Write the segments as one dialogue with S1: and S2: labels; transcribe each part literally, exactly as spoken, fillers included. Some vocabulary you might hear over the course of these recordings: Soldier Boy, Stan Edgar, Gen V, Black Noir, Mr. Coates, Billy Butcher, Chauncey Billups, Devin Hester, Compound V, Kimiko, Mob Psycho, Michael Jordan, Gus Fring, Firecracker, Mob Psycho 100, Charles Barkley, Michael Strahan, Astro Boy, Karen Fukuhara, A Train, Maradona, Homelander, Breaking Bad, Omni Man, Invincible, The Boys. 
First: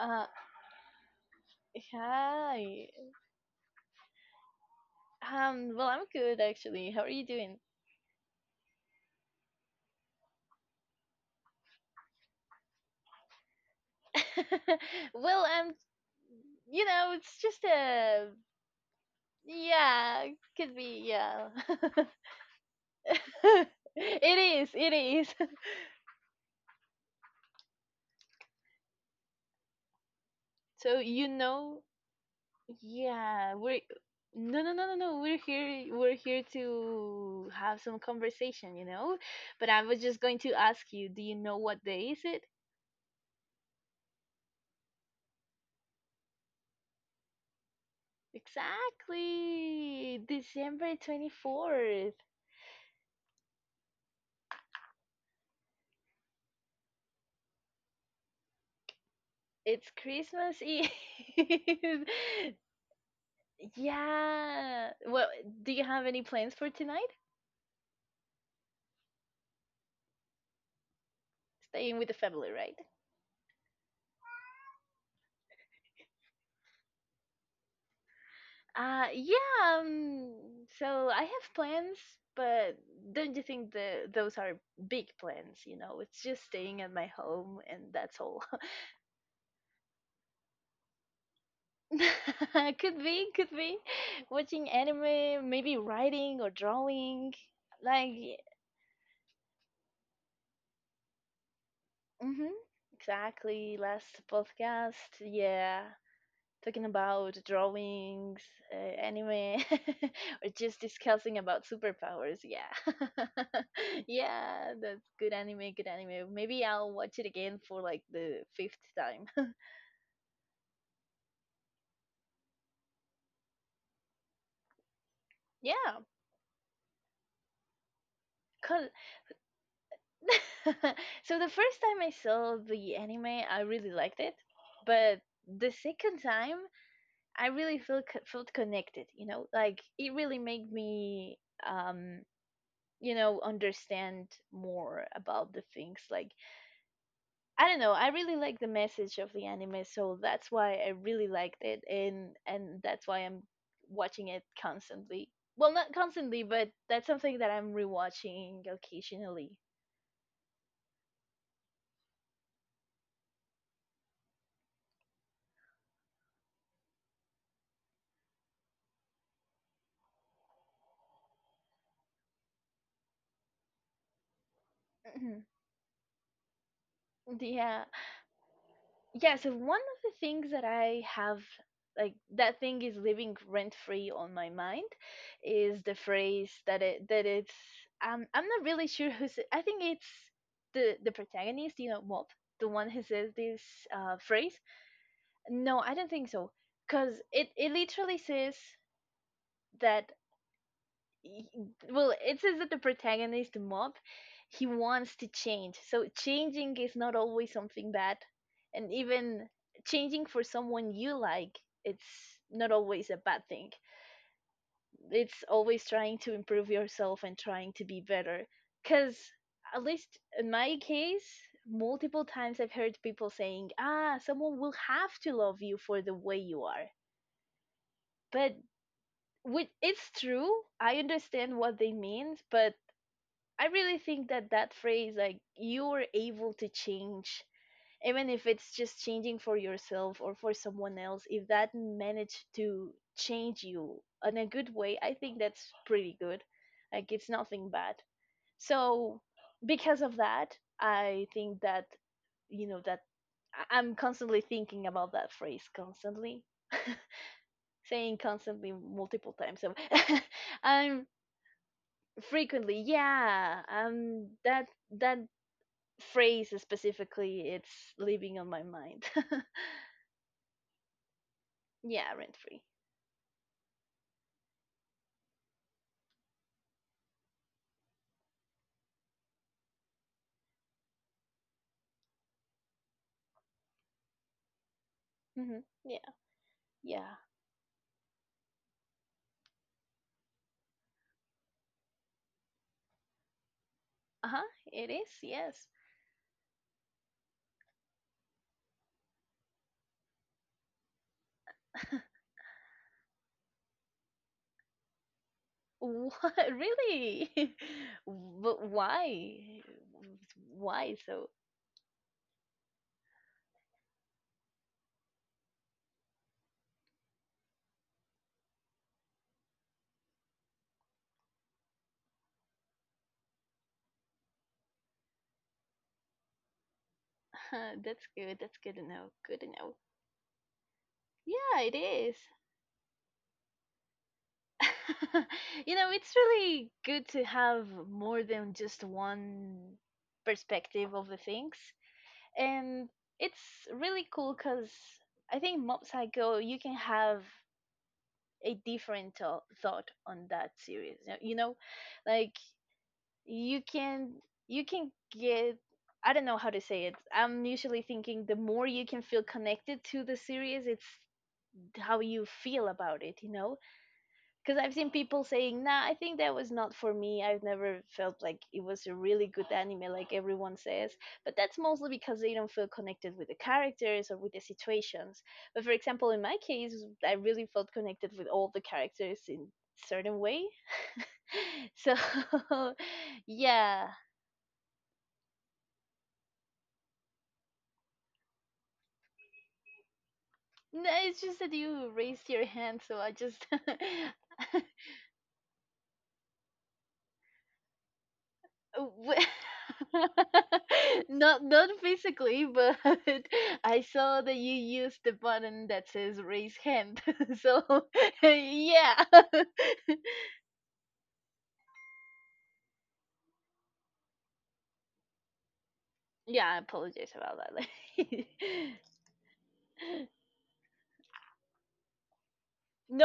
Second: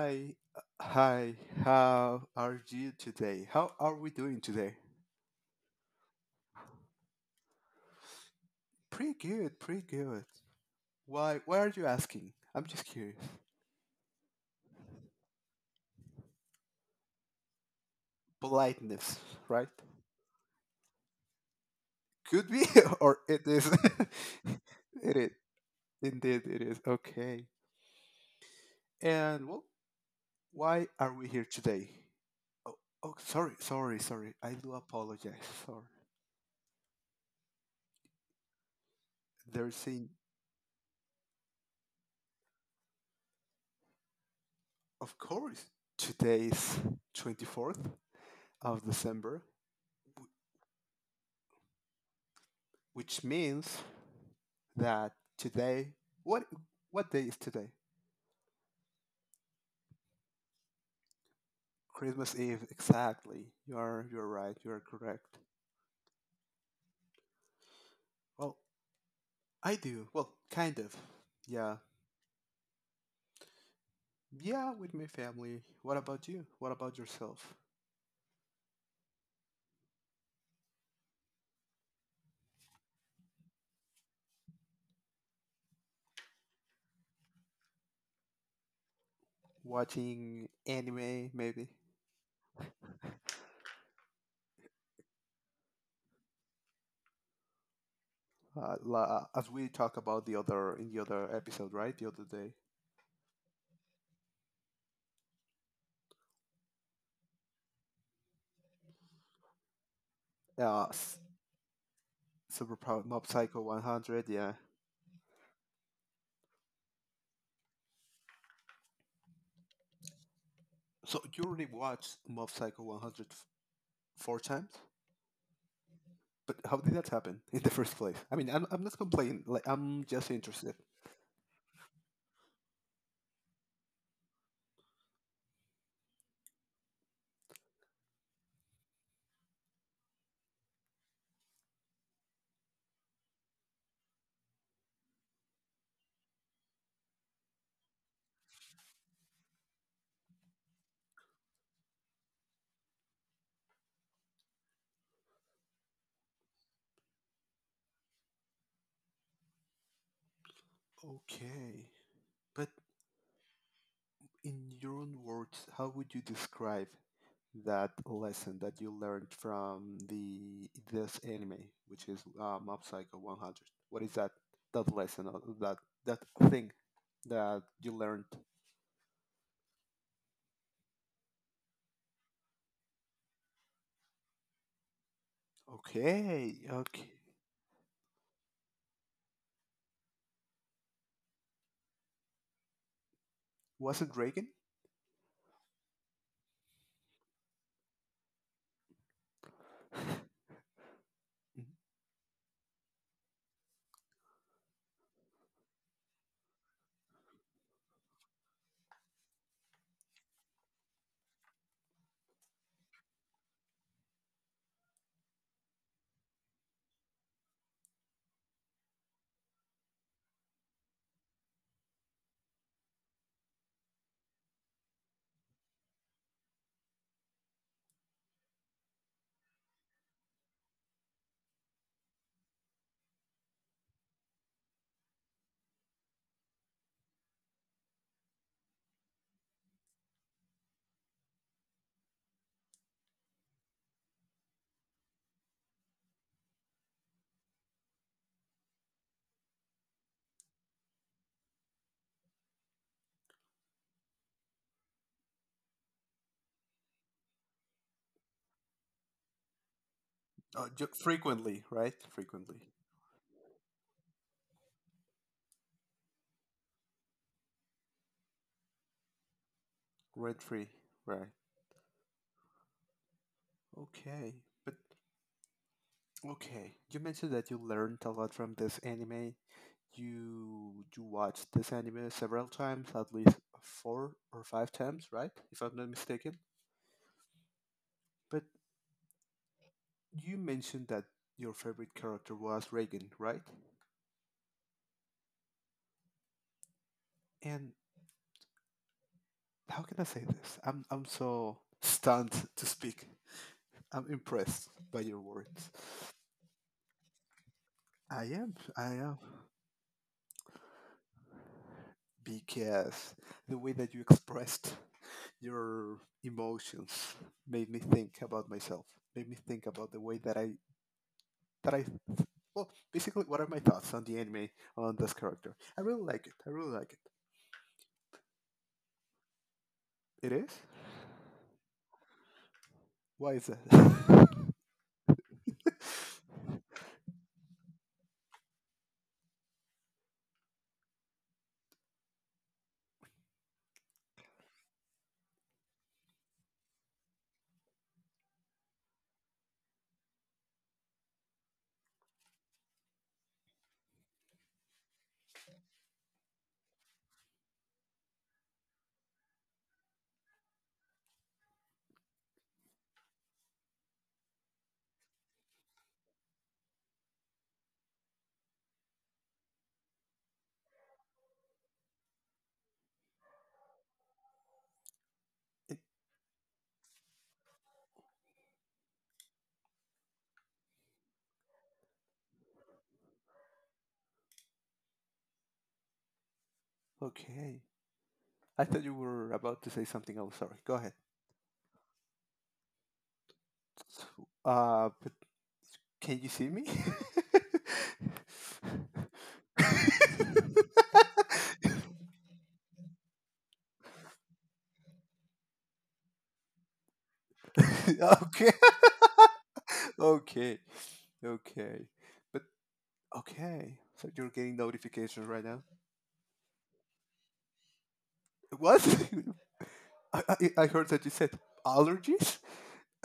S1: Uh,
S2: hi, how are
S1: Hi.
S2: you today? How are we doing today?
S1: Um, well, I'm good actually. How are you doing?
S2: Pretty good, pretty good. Why, why are you asking? I'm just curious.
S1: Well, I'm, you know, it's just a,
S2: Politeness, right?
S1: yeah, could be, yeah.
S2: Could be, or it is.
S1: It is, it
S2: It is,
S1: is.
S2: indeed, it is. Okay. And well, why
S1: So,
S2: are we
S1: you
S2: here
S1: know,
S2: today? Oh, oh,
S1: yeah,
S2: sorry,
S1: we're,
S2: sorry, sorry. I
S1: no, no,
S2: do
S1: no, no, no,
S2: apologize.
S1: we're
S2: Sorry.
S1: here, we're here to have some conversation, you know? But
S2: They're
S1: I was
S2: saying,
S1: just going to ask you, do you know what day is it?
S2: of course, today's twenty-fourth of December,
S1: Exactly, December twenty-fourth.
S2: which means that today, what what day is today?
S1: It's Christmas Eve.
S2: Christmas Eve, exactly. You're you're right. You're
S1: Yeah. Well,
S2: correct.
S1: do you have any plans for tonight?
S2: Well, I do. Well, kind of. Yeah,
S1: Staying with the family, right?
S2: yeah, with my family. What about you? What about yourself?
S1: Uh, yeah, um, so I have plans, but don't you think that those are big plans, you know? It's just staying at my home and that's all.
S2: Watching anime, maybe.
S1: Could be, could be. Watching anime, maybe writing or drawing. Like,
S2: Uh, la- as we talk about the other in the other episode, right? The other day.
S1: mm-hmm, exactly. Last podcast, yeah. Talking about drawings, uh, anime, or just
S2: Uh, s-
S1: discussing about superpowers. Yeah,
S2: Super Pro- Mob Psycho one hundred. Yeah.
S1: yeah, that's good anime, good anime. Maybe I'll watch it again for like the fifth time.
S2: So you already watched Mob Psycho one hundred f- four times?
S1: Yeah,
S2: But how did that happen in the first place? I mean, I'm, I'm
S1: cool.
S2: not complaining. Like, I'm just interested.
S1: So the first time I saw the anime, I really liked it, but the second time I really feel felt connected. You know, like it really made me um you know understand more about the things like I don't know. I really like the message of the anime, so that's why I really liked it, and and that's why I'm watching it constantly. Well, not constantly, but that's something that I'm rewatching occasionally.
S2: Okay, but in your own words, how would you describe that lesson that you learned from the this anime, which is uh, Mob Psycho one hundred? What is that that lesson or
S1: Mhm.
S2: that that thing that
S1: Yeah,
S2: you learned?
S1: yeah. So one of the things that I have, like that thing, is living rent free on my mind, is the phrase
S2: Okay,
S1: that
S2: okay.
S1: it that it's. Um, I'm not really sure who's. I think it's the the protagonist, you know, Mob, the one who says this
S2: Was it
S1: uh,
S2: Reagan?
S1: phrase. No, I don't think so. Because it, it literally says that, y-
S2: Mhm.
S1: well, it says that the protagonist, the mob, he wants to change. So changing is not always something bad. And even changing for someone you like, it's not always a bad thing. It's always trying to improve yourself and trying to be better. Because, at least in my case, multiple times I've heard people saying, ah, someone will have to love you for the way you are. But which it's true, I understand what they mean but I really think that that phrase, like you are able to change, even if it's just changing for yourself or for someone else, if that managed to change you in a good way, I think that's pretty good, like it's nothing bad. So because of that I think that you know that I- i'm constantly thinking about that phrase constantly saying constantly multiple times. So
S2: Uh, ju-
S1: I'm
S2: frequently, right? Frequently.
S1: frequently, yeah. Um, that that phrase specifically, it's living on my mind.
S2: Red free, right?
S1: Yeah, rent free.
S2: Okay, but Okay, you mentioned that you learned a lot from this anime. You you watched this anime several times, at least four or five times, right? If
S1: Hmm.
S2: I'm not
S1: Yeah,
S2: mistaken.
S1: yeah.
S2: But you mentioned that your favorite character was Reagan, right?
S1: Uh huh. It is. Yes.
S2: And how can I say this? I'm I'm so stunned to speak. I'm impressed by your words.
S1: What really?
S2: I am,
S1: But
S2: I am,
S1: why? Why? So
S2: because the way that you expressed your emotions made me think about myself, made me think about the way that I that I, well, basically, what are my thoughts on the anime, on this character? I really like it. I really like
S1: that's good. That's good to know. Good to know.
S2: it. It is.
S1: Yeah, it is.
S2: Why is that?
S1: You know, it's really good to have more than just one perspective of the things. And it's really cool because I think Mob Psycho, you can have a different tho- thought on that series. You know, you know, like you can you can get I don't know how to say it. I'm usually thinking the more you can feel connected to the series, it's how you feel about it, you know? Because I've seen people saying, "Nah, I think that was not for me. I've never felt like it was a really good anime, like everyone says." But that's mostly because they don't feel connected with the characters or with the situations. But for
S2: It-
S1: example, in my case, I really felt connected with all the characters in certain way. So, yeah,
S2: okay. I thought you were about to say something else. Sorry. Go
S1: no,
S2: ahead.
S1: it's just that you raised your hand, so I just
S2: Uh, but can you see me?
S1: w- not not physically, but I saw that you used the button that says raise hand. So
S2: Okay.
S1: yeah,
S2: Okay. Okay. But okay, so you're getting notifications right now.
S1: yeah, I apologize about that.
S2: What? I, I, I heard that you said allergies.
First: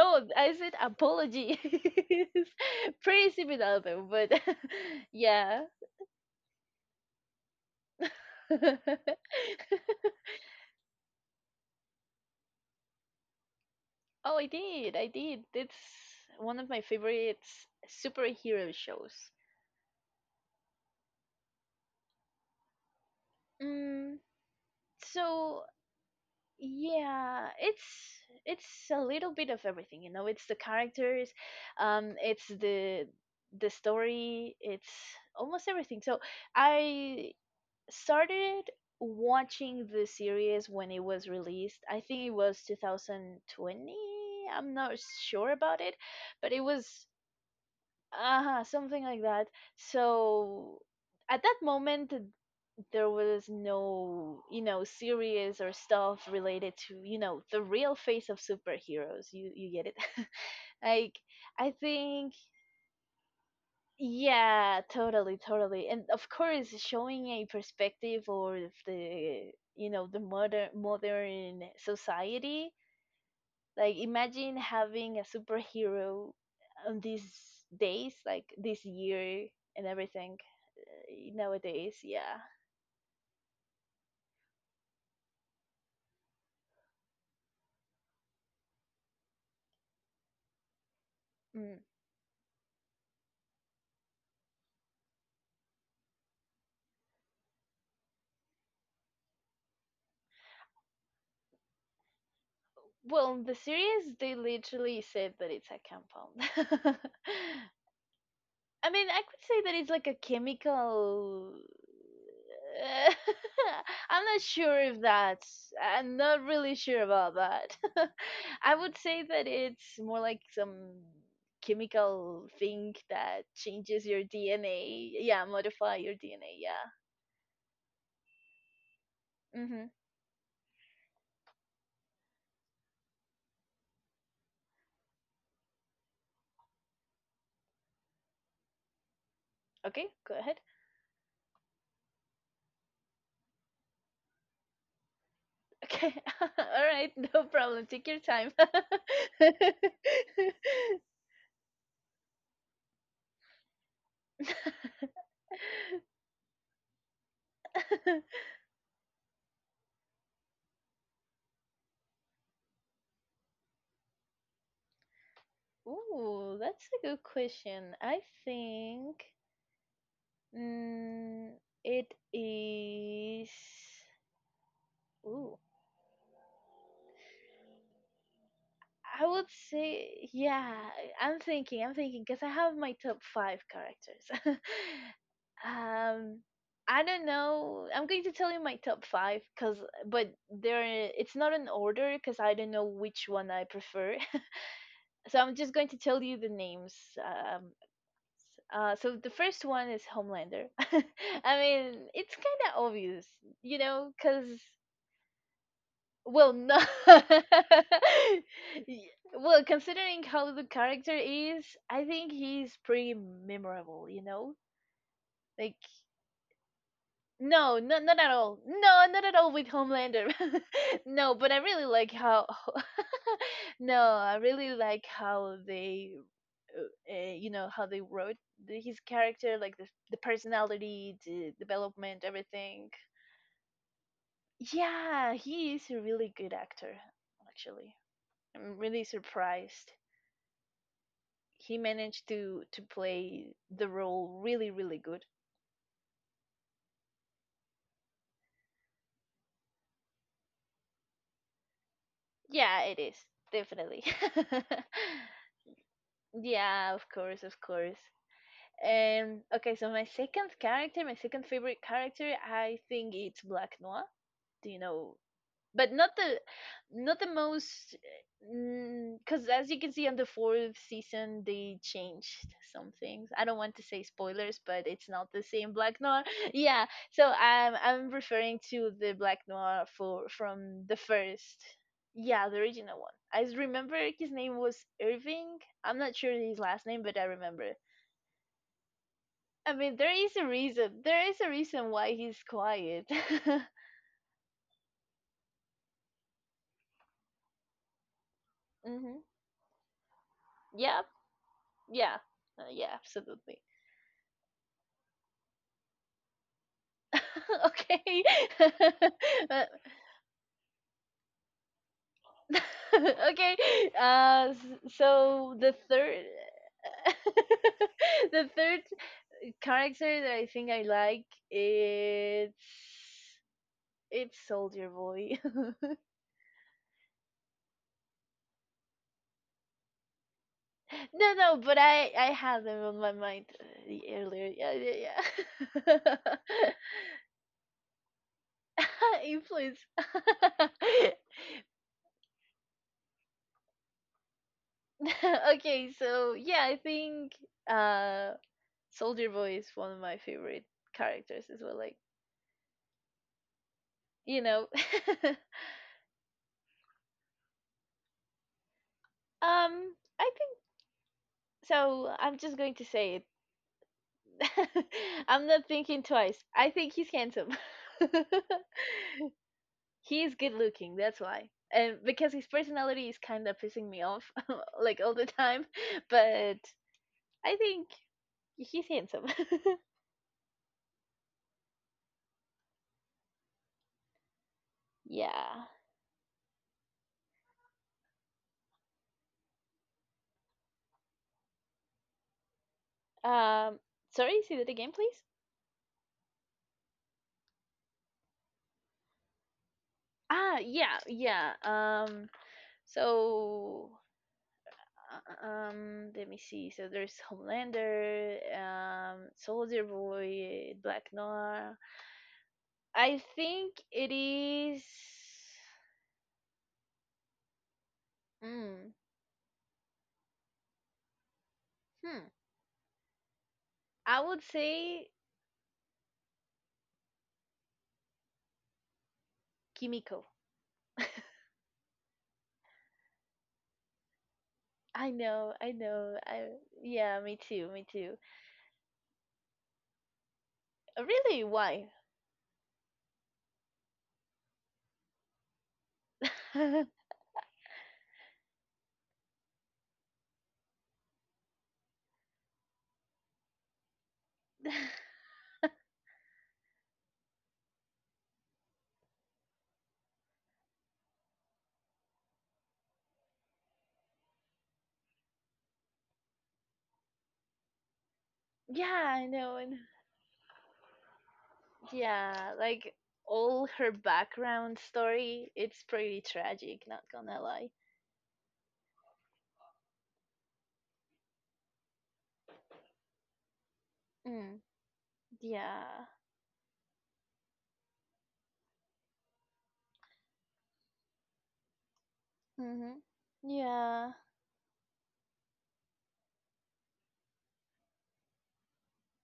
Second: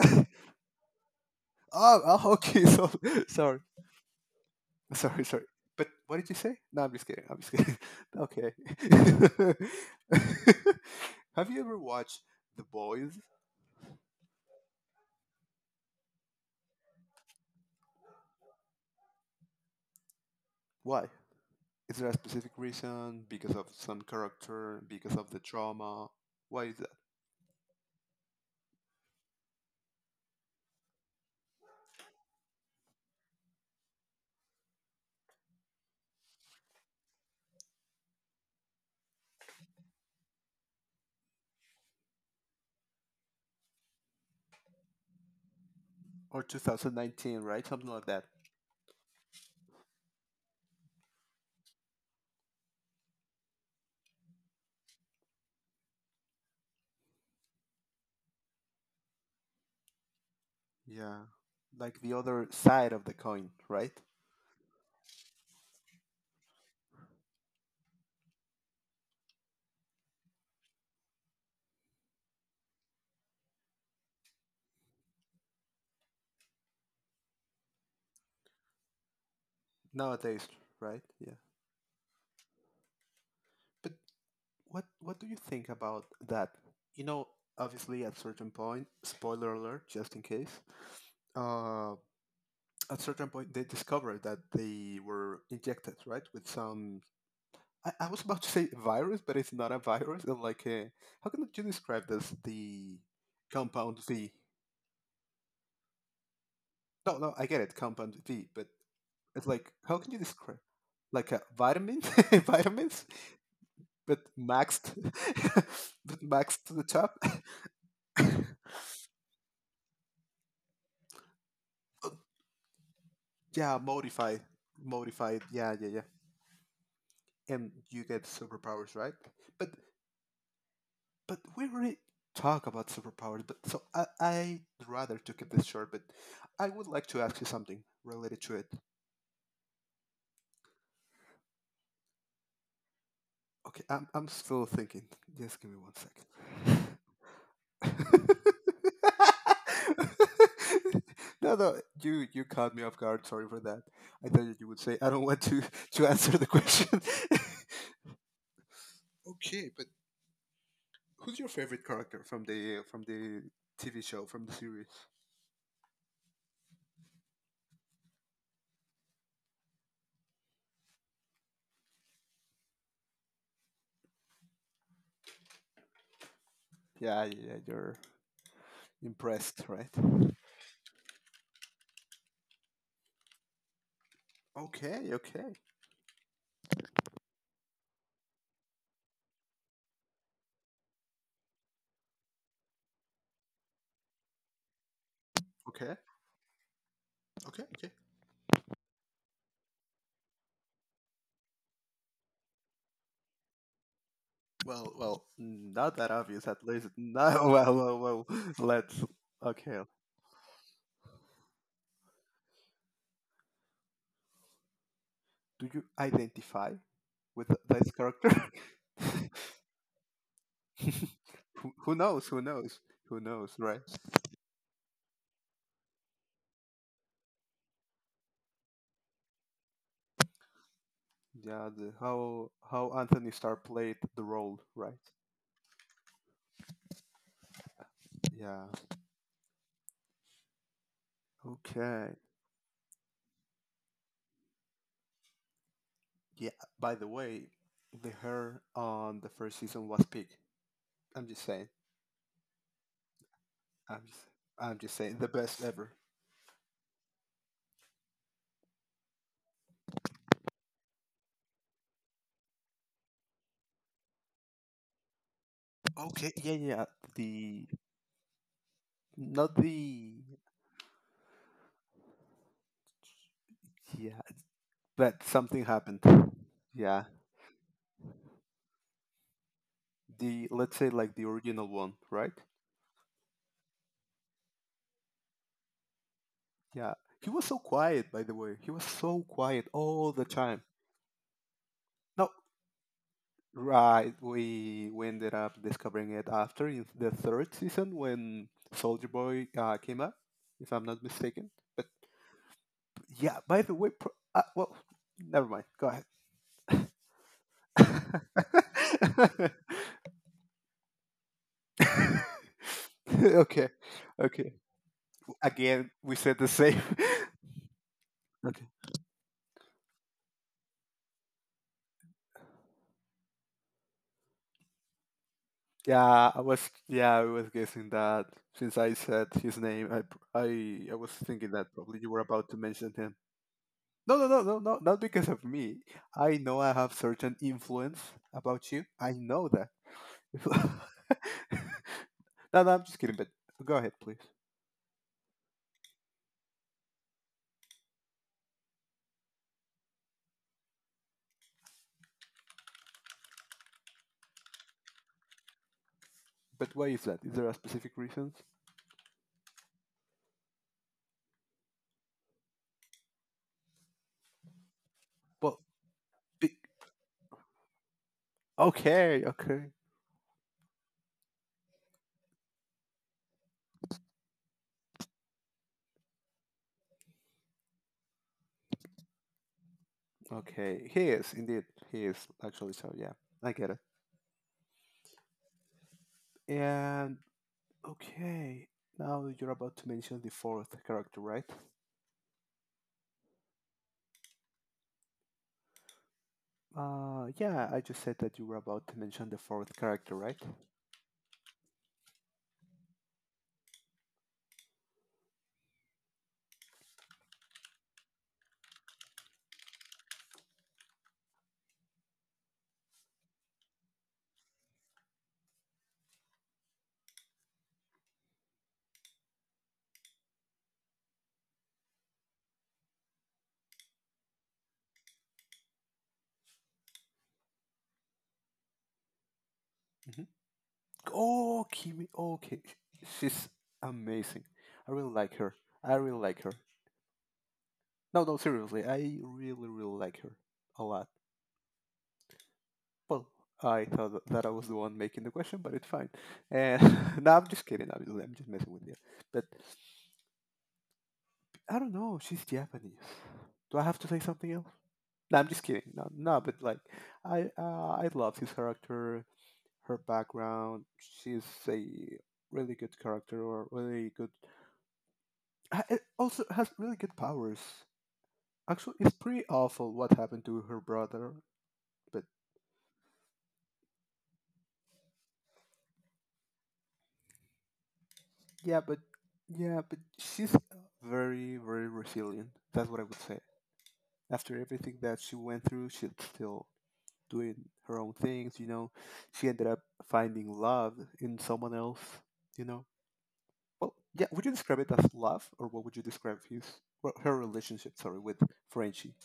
S2: oh,
S1: I said apology.
S2: oh,
S1: It's
S2: okay. So
S1: pretty
S2: sorry,
S1: similar though, but
S2: sorry, sorry.
S1: yeah.
S2: But what did you say? No, I'm just kidding. I'm just kidding. Okay. Have you ever watched The Boys?
S1: Oh, I did, I did. It's one of my favorite superhero shows.
S2: Why? Is there a specific reason? Because of some
S1: Mm,
S2: character? Because of the
S1: so
S2: trauma? Why is that?
S1: yeah, it's it's a little bit of everything, you know. It's the characters, um, it's the the story, it's almost everything. So I started watching the series when it was released. I think it was two thousand twenty. I'm not sure about it,
S2: Or
S1: but it was
S2: two thousand nineteen, right? Something like that.
S1: uh something like that. So at that moment there was no you know series or stuff related to you know the real face of superheroes you you get it
S2: Yeah.
S1: like I
S2: Like the
S1: think
S2: other side of the coin, right?
S1: yeah, totally, totally. And of course showing a perspective or of the you know the modern modern society, like imagine having a superhero on these days like this year and everything
S2: Nowadays, right? Yeah.
S1: uh, nowadays, yeah.
S2: But what what do you think about that? You know, obviously at certain point, spoiler alert, just in case,
S1: Mm.
S2: uh, at certain point they discovered that they were injected, right, with some. I, I was about to say virus, but it's not a virus. It's like a, how can you describe this? The
S1: Well, in the
S2: compound
S1: series,
S2: V.
S1: they literally said that it's a compound.
S2: No, no, I get it, compound V, but
S1: I mean, I could
S2: it's
S1: say
S2: like,
S1: that it's
S2: how
S1: like
S2: can
S1: a
S2: you describe, like a
S1: chemical.
S2: vitamin, vitamins bit
S1: I'm not sure
S2: maxed,
S1: if that's. I'm
S2: bit
S1: not
S2: maxed to
S1: really
S2: the
S1: sure
S2: top.
S1: about that. I would say that it's more like some chemical thing that
S2: Yeah,
S1: changes your
S2: modified,
S1: D N A.
S2: modified.
S1: Yeah,
S2: Yeah, yeah,
S1: modify
S2: yeah.
S1: your D N A. Yeah.
S2: And you get superpowers, right? But
S1: Mm-hmm.
S2: but we really talk about superpowers. But so I I'd rather to keep this short. But I would like to ask you something related to it.
S1: Okay, go ahead.
S2: Okay, I'm I'm still thinking. Just give me one
S1: Okay. All right. No problem. Take your
S2: second.
S1: time.
S2: No, no, you you caught me off guard. Sorry for that. I thought you would say I don't want to to answer the question. Okay, but who's your favorite character from the from the T V show, from the series?
S1: Ooh, that's a good question. I think mm, it is. Ooh,
S2: Yeah, yeah, you're
S1: I would
S2: impressed, right?
S1: say, yeah, I'm thinking, I'm thinking, because I have my top five characters.
S2: Okay, okay,
S1: um, I don't know. I'm going to tell you my top five, cause but there it's not an order, cause I don't know which one I prefer. So I'm just going
S2: okay,
S1: to tell you the names.
S2: okay,
S1: Um,
S2: okay.
S1: uh, so the first one is Homelander. I mean, it's kind of obvious, you know, cause
S2: Well, well, not that obvious
S1: well,
S2: at
S1: no.
S2: least. No, well, well, well. Let's.
S1: Y- well,
S2: Okay,
S1: considering how the character is, I think he's pretty memorable, you know?
S2: do
S1: Like,
S2: you identify with
S1: no,
S2: this
S1: no, not at
S2: character?
S1: all. No, not at all with Homelander. No, but I
S2: who
S1: really
S2: who
S1: like
S2: knows? Who
S1: how.
S2: knows? Who knows, right?
S1: No, I really like how they, uh, uh, you know, how they wrote the, his character, like the, the personality, the
S2: Yeah, the,
S1: development,
S2: how how
S1: everything.
S2: Anthony Starr played the role, right?
S1: Yeah, he is a really good actor, actually.
S2: Yeah.
S1: I'm really surprised. He
S2: Okay.
S1: managed to to play the role really really good.
S2: Yeah. By the way, the hair on the first season was peak. I'm just saying.
S1: Yeah, it is
S2: I'm
S1: definitely.
S2: just, I'm just saying the best ever.
S1: Yeah, of course, of course. Um okay, so my second character, my second favorite character, I think it's Black Noir. Do you know, but not
S2: Okay.
S1: the
S2: Yeah, yeah.
S1: not the
S2: The
S1: most, because
S2: not
S1: as you can see
S2: the
S1: on the fourth season they changed some things. I don't want to say
S2: Yeah,
S1: spoilers, but it's
S2: but
S1: not the
S2: something
S1: same
S2: happened.
S1: Black Noir. Yeah,
S2: Yeah.
S1: so i'm i'm referring to the Black Noir for
S2: The Let's
S1: from
S2: say
S1: the
S2: like the
S1: first.
S2: original one, right?
S1: Yeah, the original one. I s- remember his name was Irving. I'm not sure his last
S2: Yeah.
S1: name, but I
S2: He was so
S1: remember
S2: quiet, by the way. He was so quiet
S1: i mean
S2: all
S1: there
S2: the
S1: is a
S2: time.
S1: reason there is a reason why
S2: No,
S1: he's quiet.
S2: right. We we ended up discovering it after in the third season when Soldier
S1: Hmm,
S2: Boy uh, came up, if I'm not
S1: yeah,
S2: mistaken. But
S1: yeah. Uh, yeah,
S2: yeah,
S1: absolutely.
S2: by the way, pro- uh, well, never mind. Go ahead.
S1: Okay. Uh, okay.
S2: Okay,
S1: Uh,
S2: okay.
S1: s- so the
S2: Again, we
S1: third,
S2: said the same.
S1: the
S2: Okay.
S1: third character that I think I like, it's it's Soldier Boy.
S2: Yeah, I was yeah, I was guessing that since I said his name, I pr- I I was
S1: No,
S2: thinking
S1: no,
S2: that
S1: but
S2: probably you
S1: I
S2: were
S1: I
S2: about to
S1: had them
S2: mention
S1: on my
S2: him.
S1: mind uh,
S2: No, no, no,
S1: earlier.
S2: no,
S1: Yeah,
S2: no, not because of
S1: yeah,
S2: me.
S1: yeah.
S2: I know I have certain influence about you. I know that.
S1: Influence.
S2: No, no, I'm just kidding. But go ahead, please.
S1: Okay, so yeah, I think uh Soldier Boy is one of my favorite characters as well. Like you know, um,
S2: But why is that? Is there a specific reason?
S1: I think so. I'm just going to say it. I'm
S2: Well,
S1: not thinking twice.
S2: be-
S1: I think he's handsome.
S2: okay, okay,
S1: He's good looking. That's why. And because his personality is kind of pissing me off, like all the time, but I think he's handsome.
S2: okay. He is indeed. He is actually. So yeah, I get it.
S1: Yeah.
S2: And okay, now you're about to mention the fourth character, right?
S1: Um. Sorry. Say that again, please.
S2: Uh, yeah, I just said that you were about to mention the fourth character, right?
S1: Ah. Yeah. Yeah. Um. So Uh, Um, let me see. So there's Homelander, um, Soldier Boy, Black Noir. I think it is. Mm, hmm. I would say Kimiko.
S2: Mhm. Oh, Kimi. Oh, okay. She's amazing. I really
S1: I
S2: like her.
S1: know, I
S2: I really
S1: know.
S2: like
S1: I
S2: her.
S1: Yeah, me too, me too.
S2: No, no, seriously. I really, really like her a
S1: Uh,
S2: lot.
S1: Really, why?
S2: Well, I thought tha- that I was the one making the question, but it's fine. And
S1: Yeah,
S2: no, I'm just kidding. Obviously, I'm just messing with you. But I don't know. She's Japanese. Do I have to say something else? No, I'm just kidding. No, no, but like, I uh, I love his character. Her background. She's a really good character, or really good. ha- It also has really good powers. Actually, it's
S1: I
S2: pretty
S1: know. And
S2: awful what happened to her brother. But
S1: yeah, like all her background story, it's pretty tragic. Not gonna lie.
S2: yeah, but yeah, but she's very, very resilient. That's what I would say. After
S1: Mm,
S2: everything that she went through,
S1: yeah.
S2: she's still doing her own things. You know, she ended up finding love in someone else. You know,
S1: Mhm.
S2: well,
S1: Yeah.
S2: yeah. Would you describe it as love, or what would you describe his, well, her relationship? Sorry, with Frenchie.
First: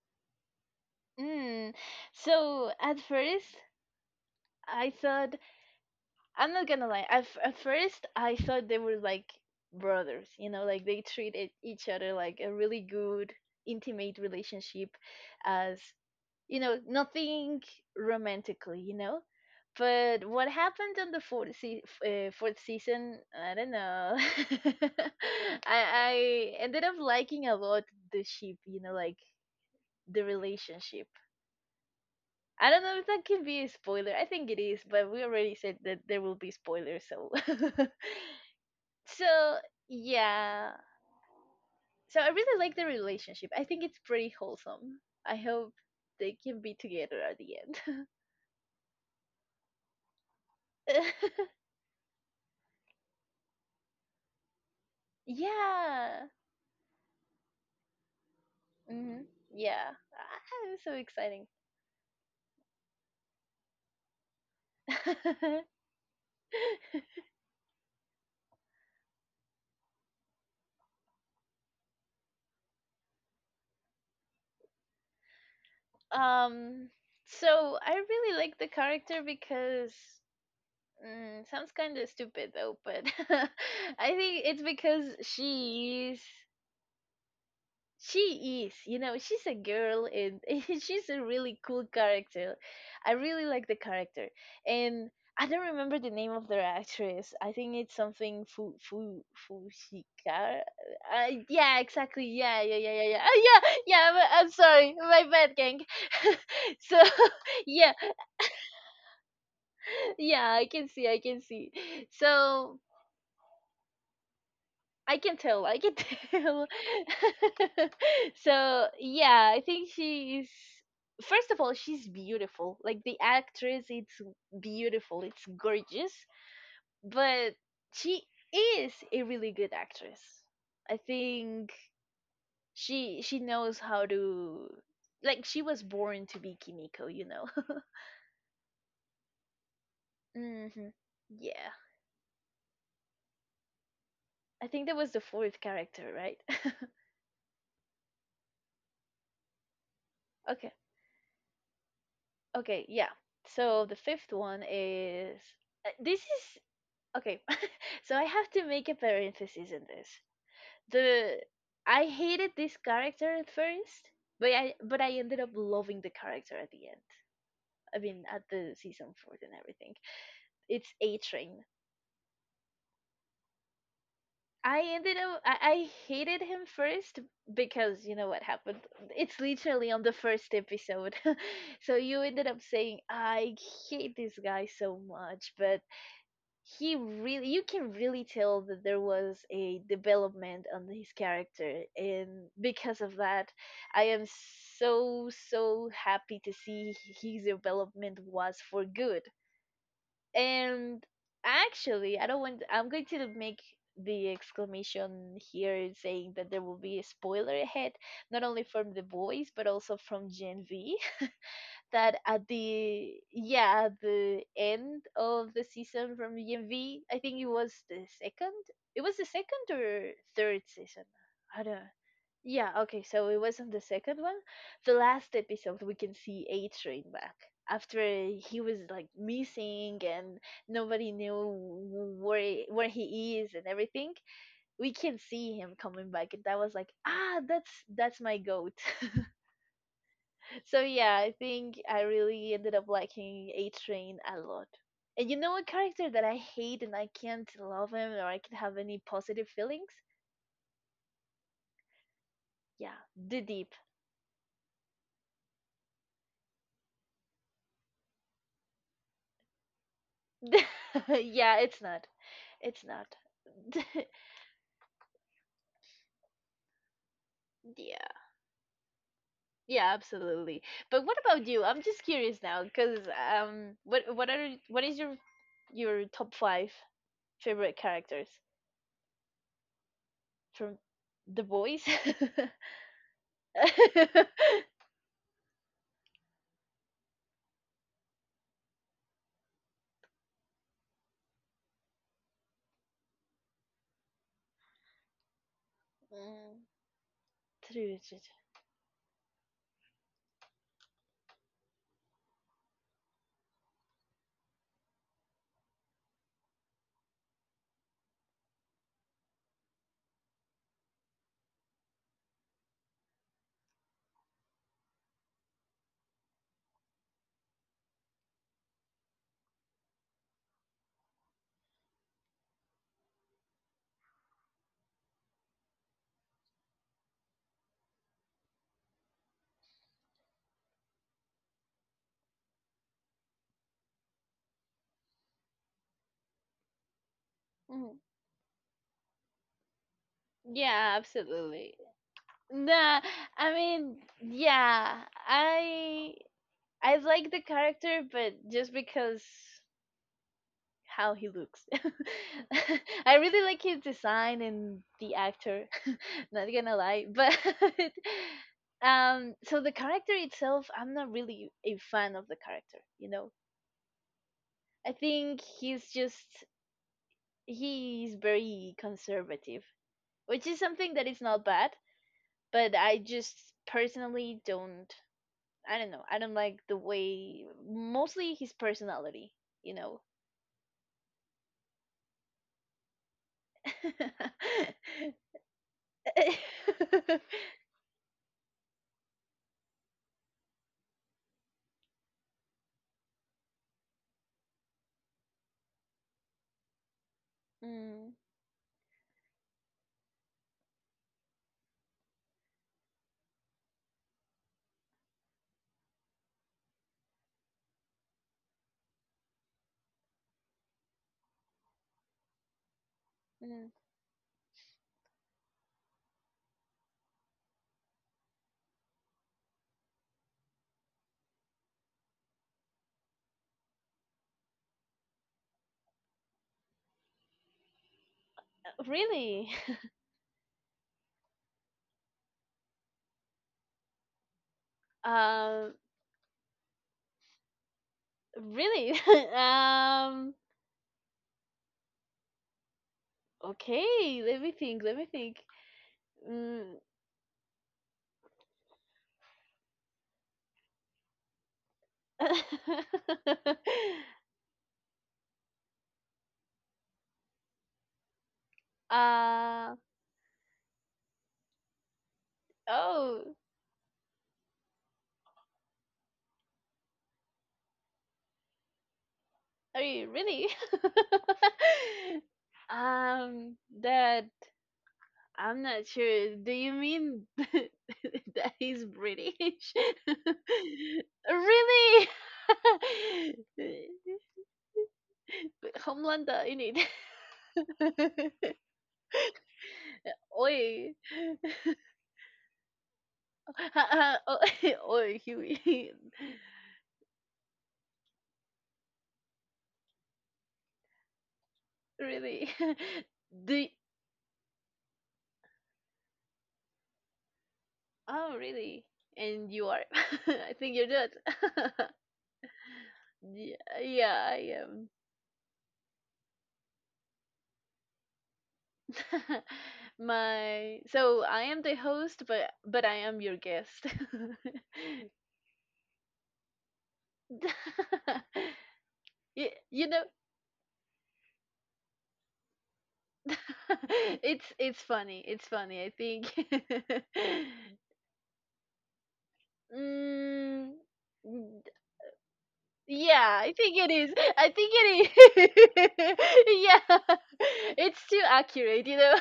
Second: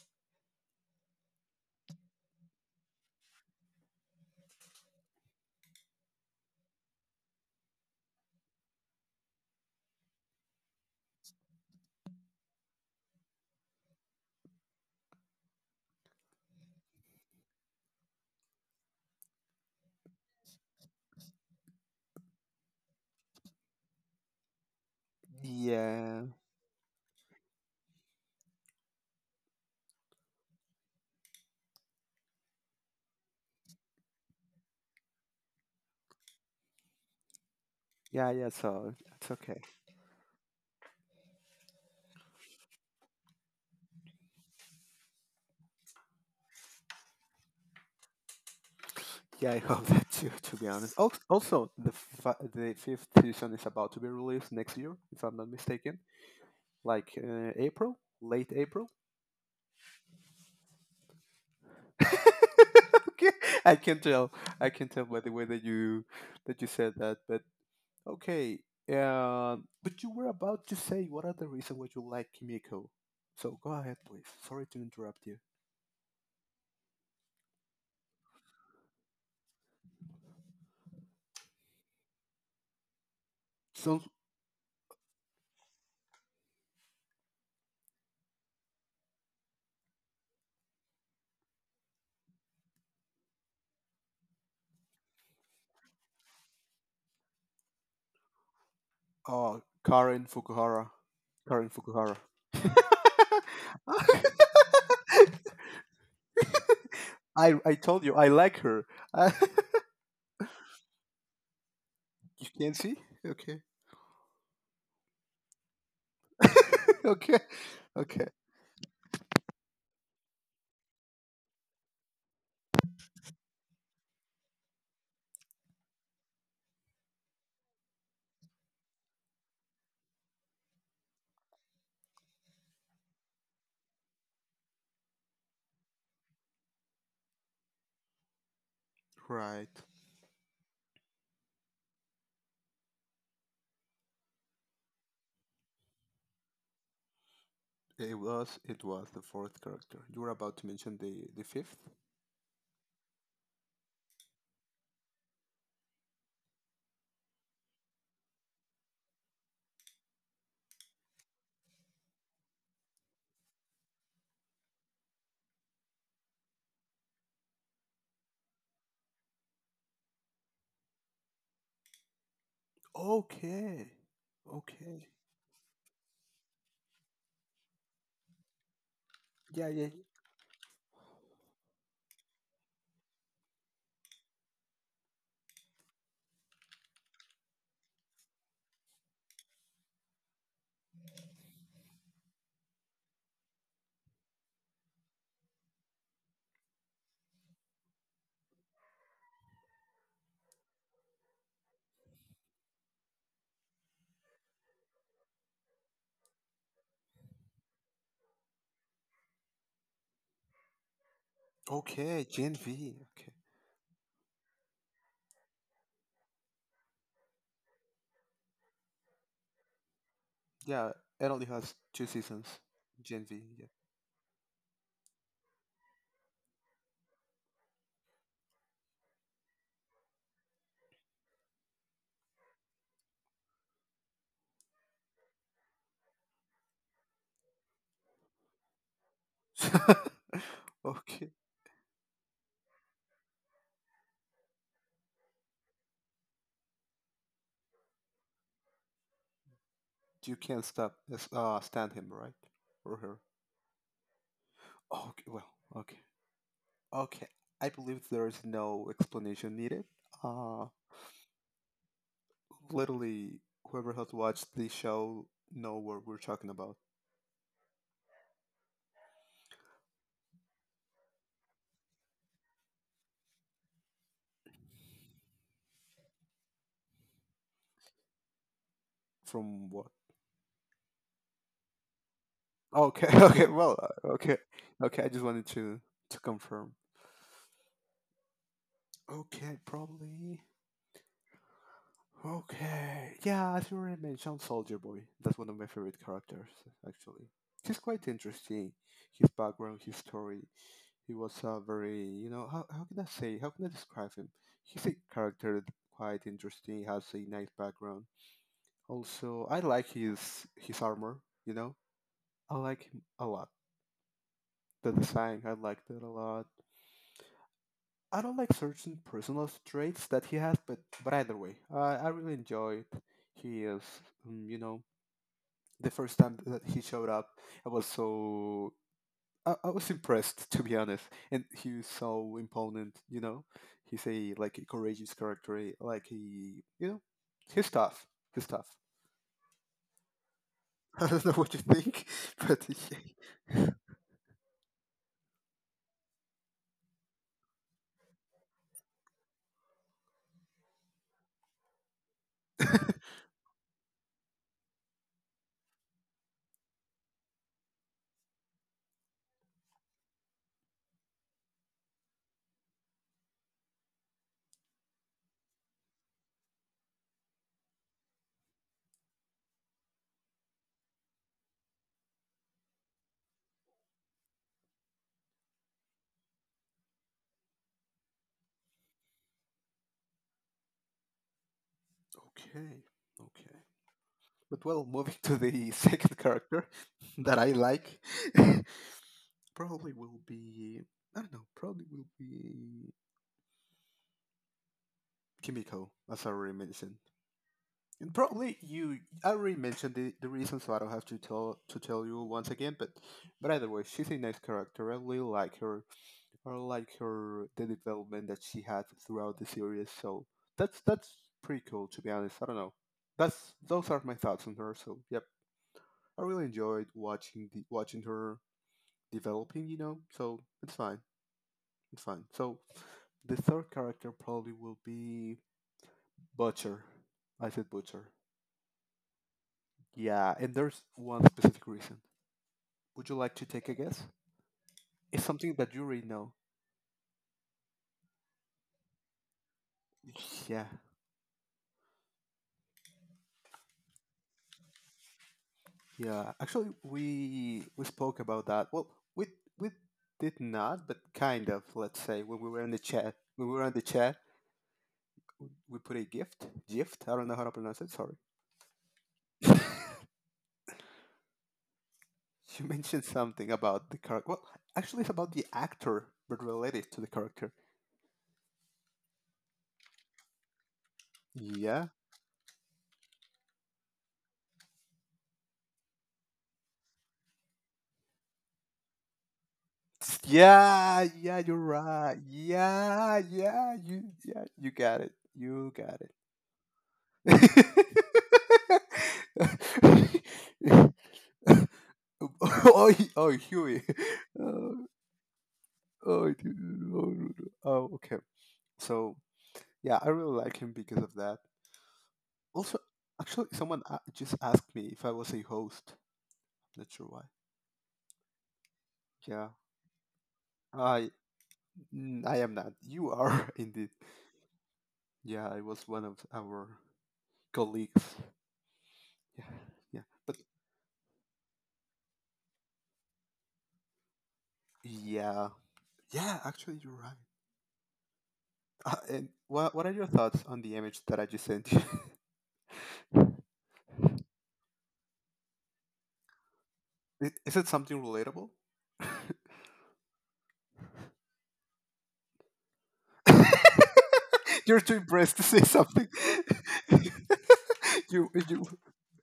S1: Mm. So at first, I thought I'm not gonna lie. At, f- at first, I thought they were like brothers. You know, like they treated each other like a really good, intimate relationship, as you know, nothing romantically. You know, but what happened on the fourth se- f- uh, fourth season? I don't know. I
S2: Yeah,
S1: I ended up liking a lot the ship. You know, like the relationship. I don't know if that can be a spoiler. I think it is, but we already said that there will be spoilers, so
S2: yeah, yeah. So it's
S1: so
S2: okay.
S1: yeah. So I really like the relationship. I think it's pretty wholesome. I hope they can be together at the
S2: Yeah, I hope that too. To be honest,
S1: end.
S2: also, also the fi- the fifth season is about to be released next year, if I'm not mistaken,
S1: Yeah.
S2: like uh, April, late April.
S1: Hmm. Yeah. Ah, it's so exciting.
S2: Okay, I can tell. I can tell by the way that you that you said that. But okay, um, but you were about to say what are the reasons why you like Kimiko. So go ahead, please. Sorry to interrupt you.
S1: um so I really like the character because mm, sounds kind of stupid though, but
S2: Sounds.
S1: I think it's because she's she is, you know, she's a girl and she's a really cool character. I really like the character, and I don't remember the name of the actress. I think it's something Fu Fu
S2: Oh, Karen
S1: Fushika.
S2: Fukuhara.
S1: Uh,
S2: Karen
S1: yeah,
S2: Fukuhara.
S1: exactly. Yeah, yeah, yeah, yeah, yeah. Ah, yeah, yeah. I'm, I'm sorry, my bad, gang. so
S2: I I
S1: yeah,
S2: told you I like her. Uh,
S1: yeah, I can see, I can see.
S2: you can
S1: So
S2: see. Okay.
S1: I can tell. I can tell.
S2: Okay. Okay.
S1: so yeah, I think she's first of all, she's beautiful. Like the actress, it's beautiful. It's gorgeous, but she is a really good actress. I think she she knows how to, like, she was born to be Kimiko, you know.
S2: Right.
S1: mhm. Yeah. I think that was the fourth character, right?
S2: It was it was the fourth character. You were about to
S1: okay.
S2: mention the the fifth.
S1: Okay, yeah. So the fifth one is, uh, this is okay. so I have to make a parenthesis in this. The I hated this character at first, but I but I ended up loving the character at the end. I mean, at the season four and everything. It's A Train.
S2: Okay.
S1: I
S2: Okay.
S1: ended up I, I hated him first because you know what happened. It's
S2: Yeah. Yeah.
S1: literally on the first episode. so you ended up saying I hate this guy so much, but he really you can really tell that there was a development on his character, and because of that, I am so so happy to see his development was for good. And actually, I don't want, I'm going to make the exclamation here, saying that there will be a spoiler ahead, not only from The Boys but also from Gen V, that
S2: Okay.
S1: at
S2: Gen V.
S1: the
S2: Okay.
S1: yeah at the end of the season from D M V. I think it was the second. It was the second or third
S2: Yeah.
S1: season.
S2: It only
S1: I
S2: has
S1: don't.
S2: two seasons.
S1: Yeah. Okay.
S2: Gen
S1: So it
S2: V.
S1: was on the second one. The last episode, we can see A Train back after he was like missing and nobody knew wh- where where he is and everything. We can see him coming back, and that was like, ah, that's that's my goat.
S2: Yeah.
S1: So yeah,
S2: Okay.
S1: I think I really ended up liking A Train a lot. And you know a character that I hate and I can't love him or I can have any positive feelings?
S2: You can't stop uh, stand him, right?
S1: Yeah,
S2: Or her.
S1: the deep.
S2: Okay, well, okay. Okay. I believe there is no explanation needed. Uh
S1: yeah, it's not. It's not.
S2: Literally whoever has watched the show know what we're talking about.
S1: yeah. Yeah, absolutely. But what about you? I'm just curious now because um what what are what is your your top five favorite characters
S2: From what?
S1: from The Boys?
S2: Okay, okay, well, uh, okay. Okay, I just wanted to to confirm. Okay, probably. Okay. Yeah, as you already mentioned, Soldier Boy. That's one of my favorite characters,
S1: Mm,
S2: actually. He's
S1: true,
S2: quite
S1: true, true.
S2: interesting. His background, his story. He was a very, you know, how, how can I say, how can I describe him? He's a character that's quite interesting. He has a nice background. Also, I like his his armor. You know, I like him a lot. The design, I like that a lot. I don't like certain personal traits that he has, but but either way, I I really enjoyed. He is, um, you know, the first time that he showed up, I was so, I, I was impressed, to be honest, and he was so imponent, you know he's a like a courageous character. Eh, like, he, you know he's
S1: Mm.
S2: tough. He's tough.
S1: Yeah,
S2: I don't know what you
S1: absolutely.
S2: think, but he-
S1: Nah, I
S2: okay.
S1: mean, yeah, I I like the character, but just because how he looks. I really like his design and the actor. Not gonna lie, but um, so the character itself, I'm not really a fan of the character. You know, I think he's just he's very conservative, which is something that is not bad, but I just personally don't. I don't know. I don't like the way, mostly his personality. You know.
S2: Okay, but, well, moving to the second character that I like, probably will be, I don't know, probably will be Kimiko, as I already mentioned. And
S1: mm,
S2: probably you I already mentioned the, the reason, so I don't have to tell to tell you once again, but but either way, she's a nice character. I really like her. I like her the development that she had throughout the series, so that's that's pretty cool, to be honest. I don't know. That's
S1: mm.
S2: Those are my thoughts on her, so yep. I really enjoyed watching the watching her developing, you know, so it's fine. It's fine. So the third character probably will be Butcher. I said Butcher.
S1: Really,
S2: Yeah, and there's one specific reason. Would you like to take a guess? It's something that
S1: um,
S2: you already know.
S1: really. um.
S2: Yeah,
S1: Okay, let me think. Let me think.
S2: yeah. Actually,
S1: Mm.
S2: we we spoke about that. Well, we we did not, but kind of. Let's say when we were in the chat, when we were on the chat, we put a gift. Gift. I don't know how to pronounce it. Sorry.
S1: uh
S2: You mentioned
S1: oh.
S2: something about the character. Well, actually, it's about the actor, but related to the character.
S1: Are you really?
S2: Yeah.
S1: um. That I'm not sure. Do you mean that he's British?
S2: Yeah, yeah, you're
S1: really?
S2: right. Yeah, yeah, you, yeah, you got it. You got it.
S1: Homelander in
S2: oh,
S1: it. Oi.
S2: he- oh, Huey.
S1: Ha- ha-
S2: Oh,
S1: Oi, Huey.
S2: oh, dude. Oh, no, no. Oh, okay. So, yeah, I really like him because of that.
S1: really?
S2: Also, actually,
S1: Do y-
S2: someone a- just asked me if I was a host. Not sure why.
S1: oh, really?
S2: Yeah,
S1: And you are. I think you're
S2: I,
S1: dead.
S2: mm, I am not. You are
S1: yeah,
S2: indeed.
S1: yeah, I am.
S2: Yeah, I was one of our colleagues. Yeah, yeah. But
S1: My so I am the host, but but I am your guest.
S2: yeah, yeah. Actually, you're right. Uh, and
S1: you,
S2: what what
S1: you
S2: are
S1: know,
S2: your thoughts on the image that I just sent you? I-
S1: it's it's funny. It's funny. I think.
S2: Is it something relatable?
S1: mm, n- yeah, I think it is. I
S2: You're too impressed to say
S1: think it
S2: something.
S1: is. yeah, it's too
S2: you you
S1: accurate. You know.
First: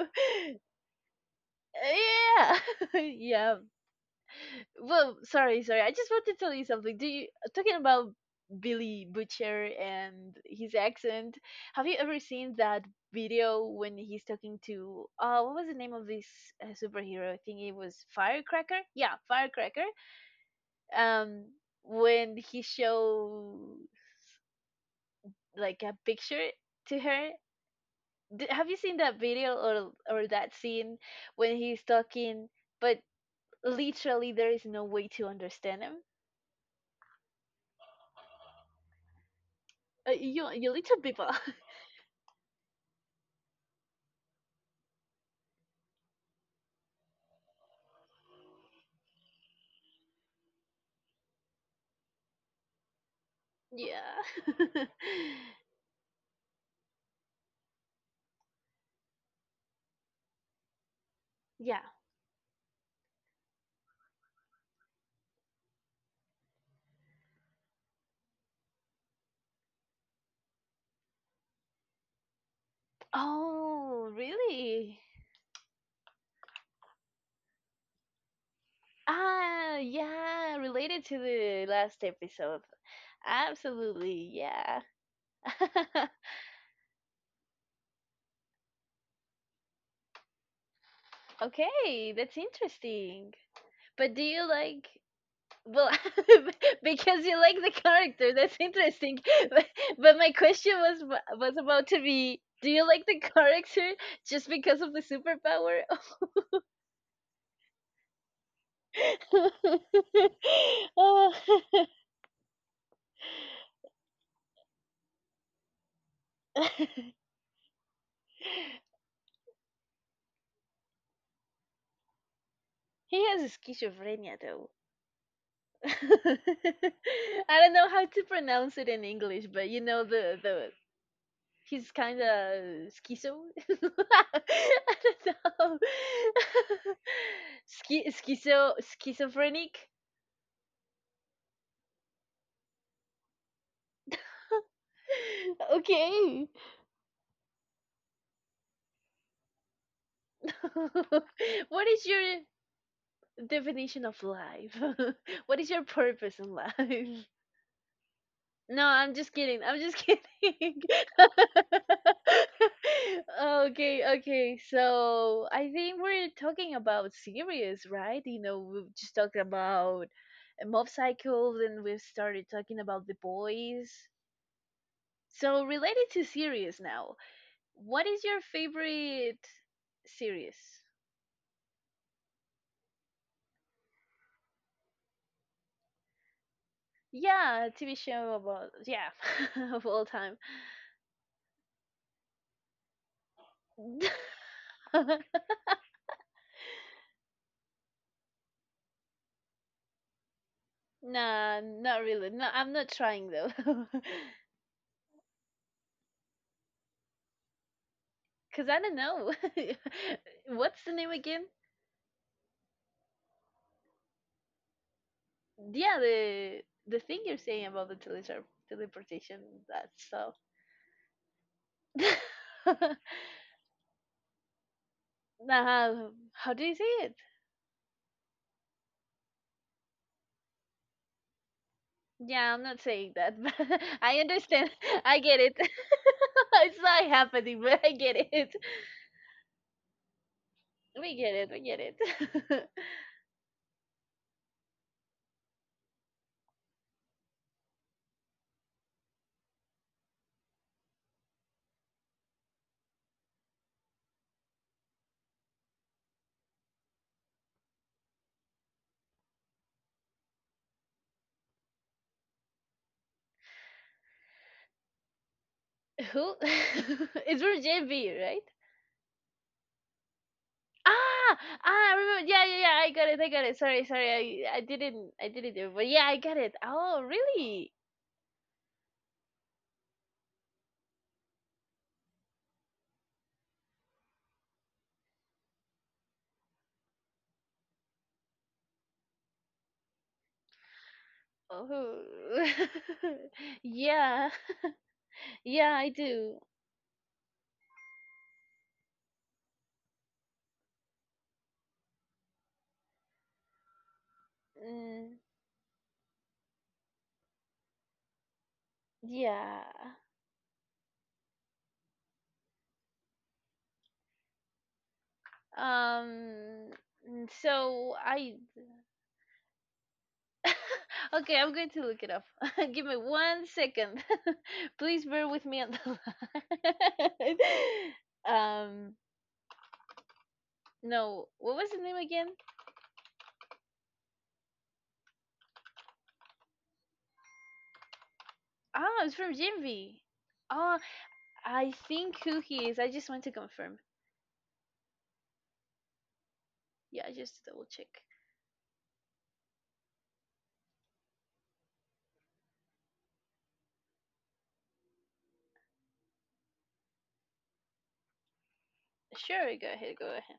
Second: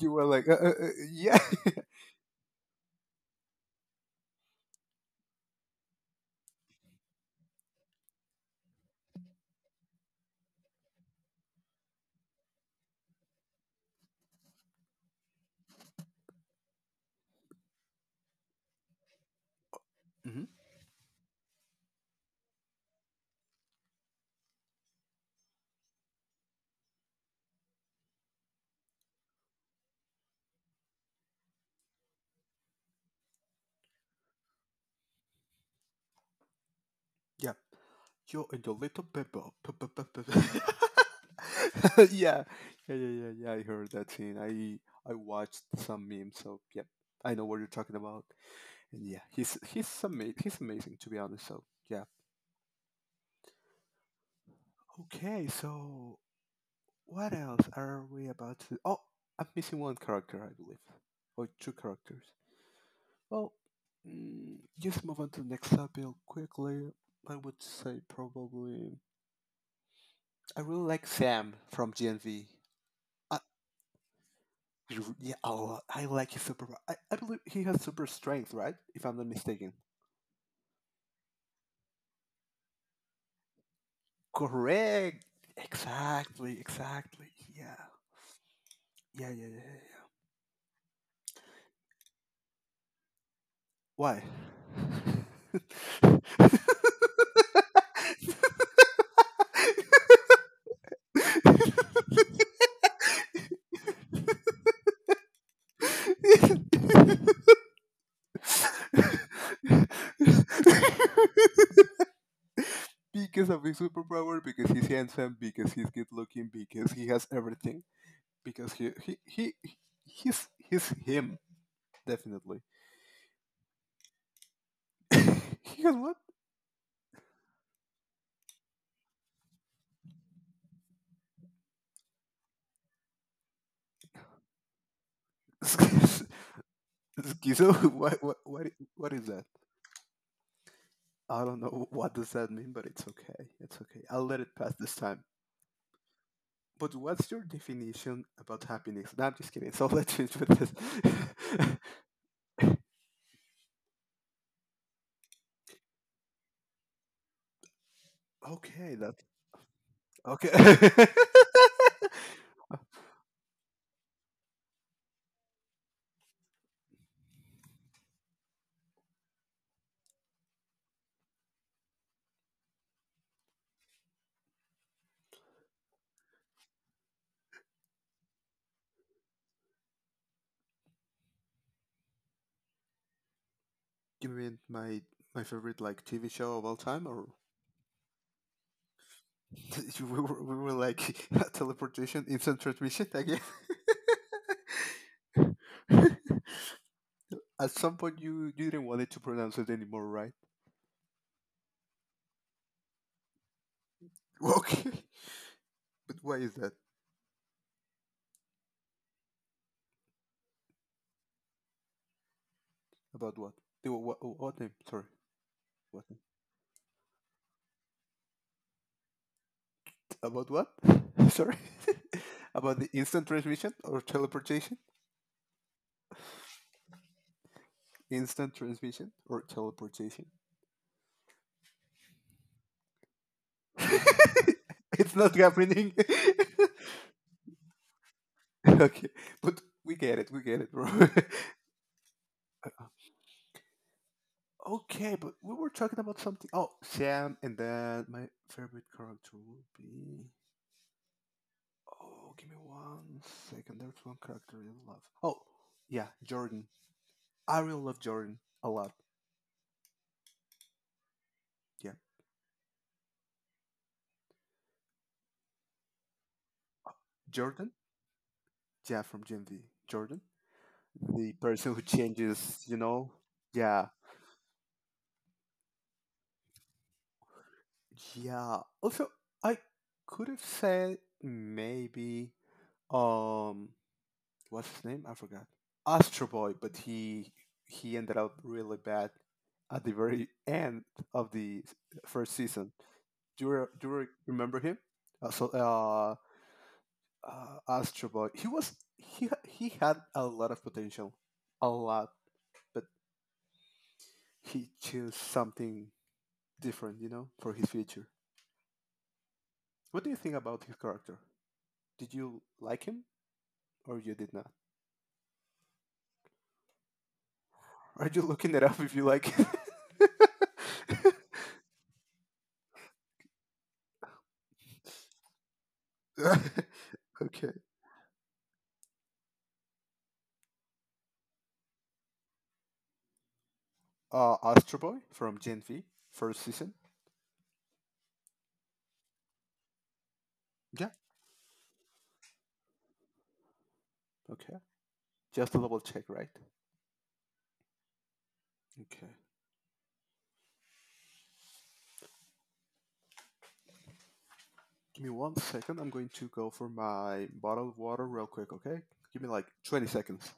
S2: were like, uh, uh, uh, yeah,
S1: yeah, yeah. Well, sorry, sorry. I just want to tell you something. Do you talking about Billy Butcher and his accent? Have you ever seen that video when he's talking to uh what was the name of this uh, superhero? I think it was Firecracker. Yeah, Firecracker.
S2: hmm
S1: Um, when he show like a picture to her. D have you seen that video or or that scene when he's talking, but literally there is no way to understand him?
S2: yeah. You and your little pepper. Pe- pe- pe-
S1: Uh,
S2: pe-
S1: you you little people.
S2: pe- yeah, yeah, yeah, yeah, yeah. I heard that scene. I I watched some memes, so yep, I know what you're talking about. And yeah, he's he's amazing. He's amazing, to be honest. So yeah.
S1: Yeah.
S2: Okay, so what else are we about to? Oh, I'm missing one character, I believe, or two
S1: Yeah.
S2: characters. Well, mm, just move on to the next topic quickly. I would say probably I really like Sam from G N V. I,
S1: Oh, really?
S2: yeah, oh, I like his super. I, I believe he has super strength, right? If I'm not mistaken.
S1: Ah, yeah, related to the last episode. Absolutely, yeah.
S2: Correct. Exactly. Exactly. Yeah. Yeah. Yeah. Yeah. Yeah. Yeah.
S1: Okay, that's interesting. But do
S2: Why?
S1: you like, well, because you like the character, that's interesting. But, but my question was wa- was about to be, do you like the character just because of the superpower? Oh.
S2: Because of his superpower, because he's handsome, because he's good looking, because he has everything, because he he he he's he's him definitely.
S1: He has schizophrenia though.
S2: He has what?
S1: I don't know how to pronounce it in English, but you know the the he's kind of schizo. I don't know.
S2: Schizo?
S1: Schi-
S2: What what what
S1: schizo
S2: i- what is that?
S1: schizophrenic.
S2: I don't know what does that mean, but it's okay. It's okay. I'll let it pass this time.
S1: Okay.
S2: But what's your definition about happiness? No, I'm just kidding. So let's change with this.
S1: what is your definition of life? what is your purpose in life? No,
S2: Okay,
S1: I'm
S2: that's
S1: just kidding. I'm just
S2: okay.
S1: kidding. Okay, okay. So I think we're talking about series, right? You know, we've just talked about uh, Mob Psycho, then we've started talking about The Boys. So related to series now, what is your favorite series?
S2: You mean my my favorite like T V show of all time, or
S1: Yeah, T V show about, yeah, of all
S2: we
S1: time.
S2: were, we were like teleportation, instant transmission again? At some point, you you didn't want it to pronounce it anymore, right?
S1: Nah, not really. No, I'm not trying though.
S2: Okay, but why is that?
S1: Cause I don't know. What's the name again?
S2: About what? The wha- What, what name? Sorry.
S1: Yeah,
S2: What?
S1: the the thing you're saying about the teletra- teleportation, that stuff.
S2: About what? Sorry. About the instant transmission or teleportation?
S1: nah, how do you say it?
S2: Instant transmission or teleportation?
S1: Yeah, I'm not saying that, but I understand.
S2: It's
S1: I
S2: not
S1: get it.
S2: happening.
S1: it's not happening, but I get it.
S2: Okay, but we get it. We get it, bro.
S1: We get it. We get it.
S2: Okay, but we were talking about something. Oh, Sam, and then my favorite character would be. Oh, give me one second. There's one character I really love. Oh, yeah, Jordan. I really love Jordan a lot. Yeah,
S1: Who? it's for
S2: Jordan.
S1: J B, right?
S2: Yeah, from Gen V. Jordan. The
S1: Ah!
S2: person who
S1: Ah, I remember. Yeah, yeah,
S2: changes, you
S1: yeah. I got
S2: know?
S1: it. I got it. Sorry,
S2: Yeah.
S1: sorry. I I didn't I didn't do it, but yeah, I got it. Oh, really?
S2: Yeah. Also, I could have said maybe um what's his name? I forgot. Astro Boy, but he he ended up really bad at the very end of the first
S1: Oh.
S2: season. Do you, re- do you re-
S1: Yeah.
S2: remember him? Uh, so
S1: Yeah, I
S2: uh,
S1: do.
S2: uh Astro Boy. He was he ha- he had a lot of potential. A lot, but he chose
S1: Mm,
S2: something different, you know, for his future.
S1: yeah.
S2: What do you think about his character? Did you like him or you did not?
S1: Um mm, so
S2: Are you
S1: I
S2: looking it up if you like him?
S1: Okay, I'm going to look it up. Give me one second. Please bear with me on the line.
S2: Okay.
S1: Um no, what was the name again?
S2: Uh, Astro Boy from Gen V, first season.
S1: Ah, it's from Jinvi. Oh,
S2: Yeah.
S1: I think who he is. I just want to confirm.
S2: Okay. Just a double check, right?
S1: Yeah, just to double check.
S2: Okay. Give me one second. I'm going to go for my bottle of water real quick, okay? Give me like
S1: Sure, go
S2: 20
S1: ahead, go
S2: seconds.
S1: ahead.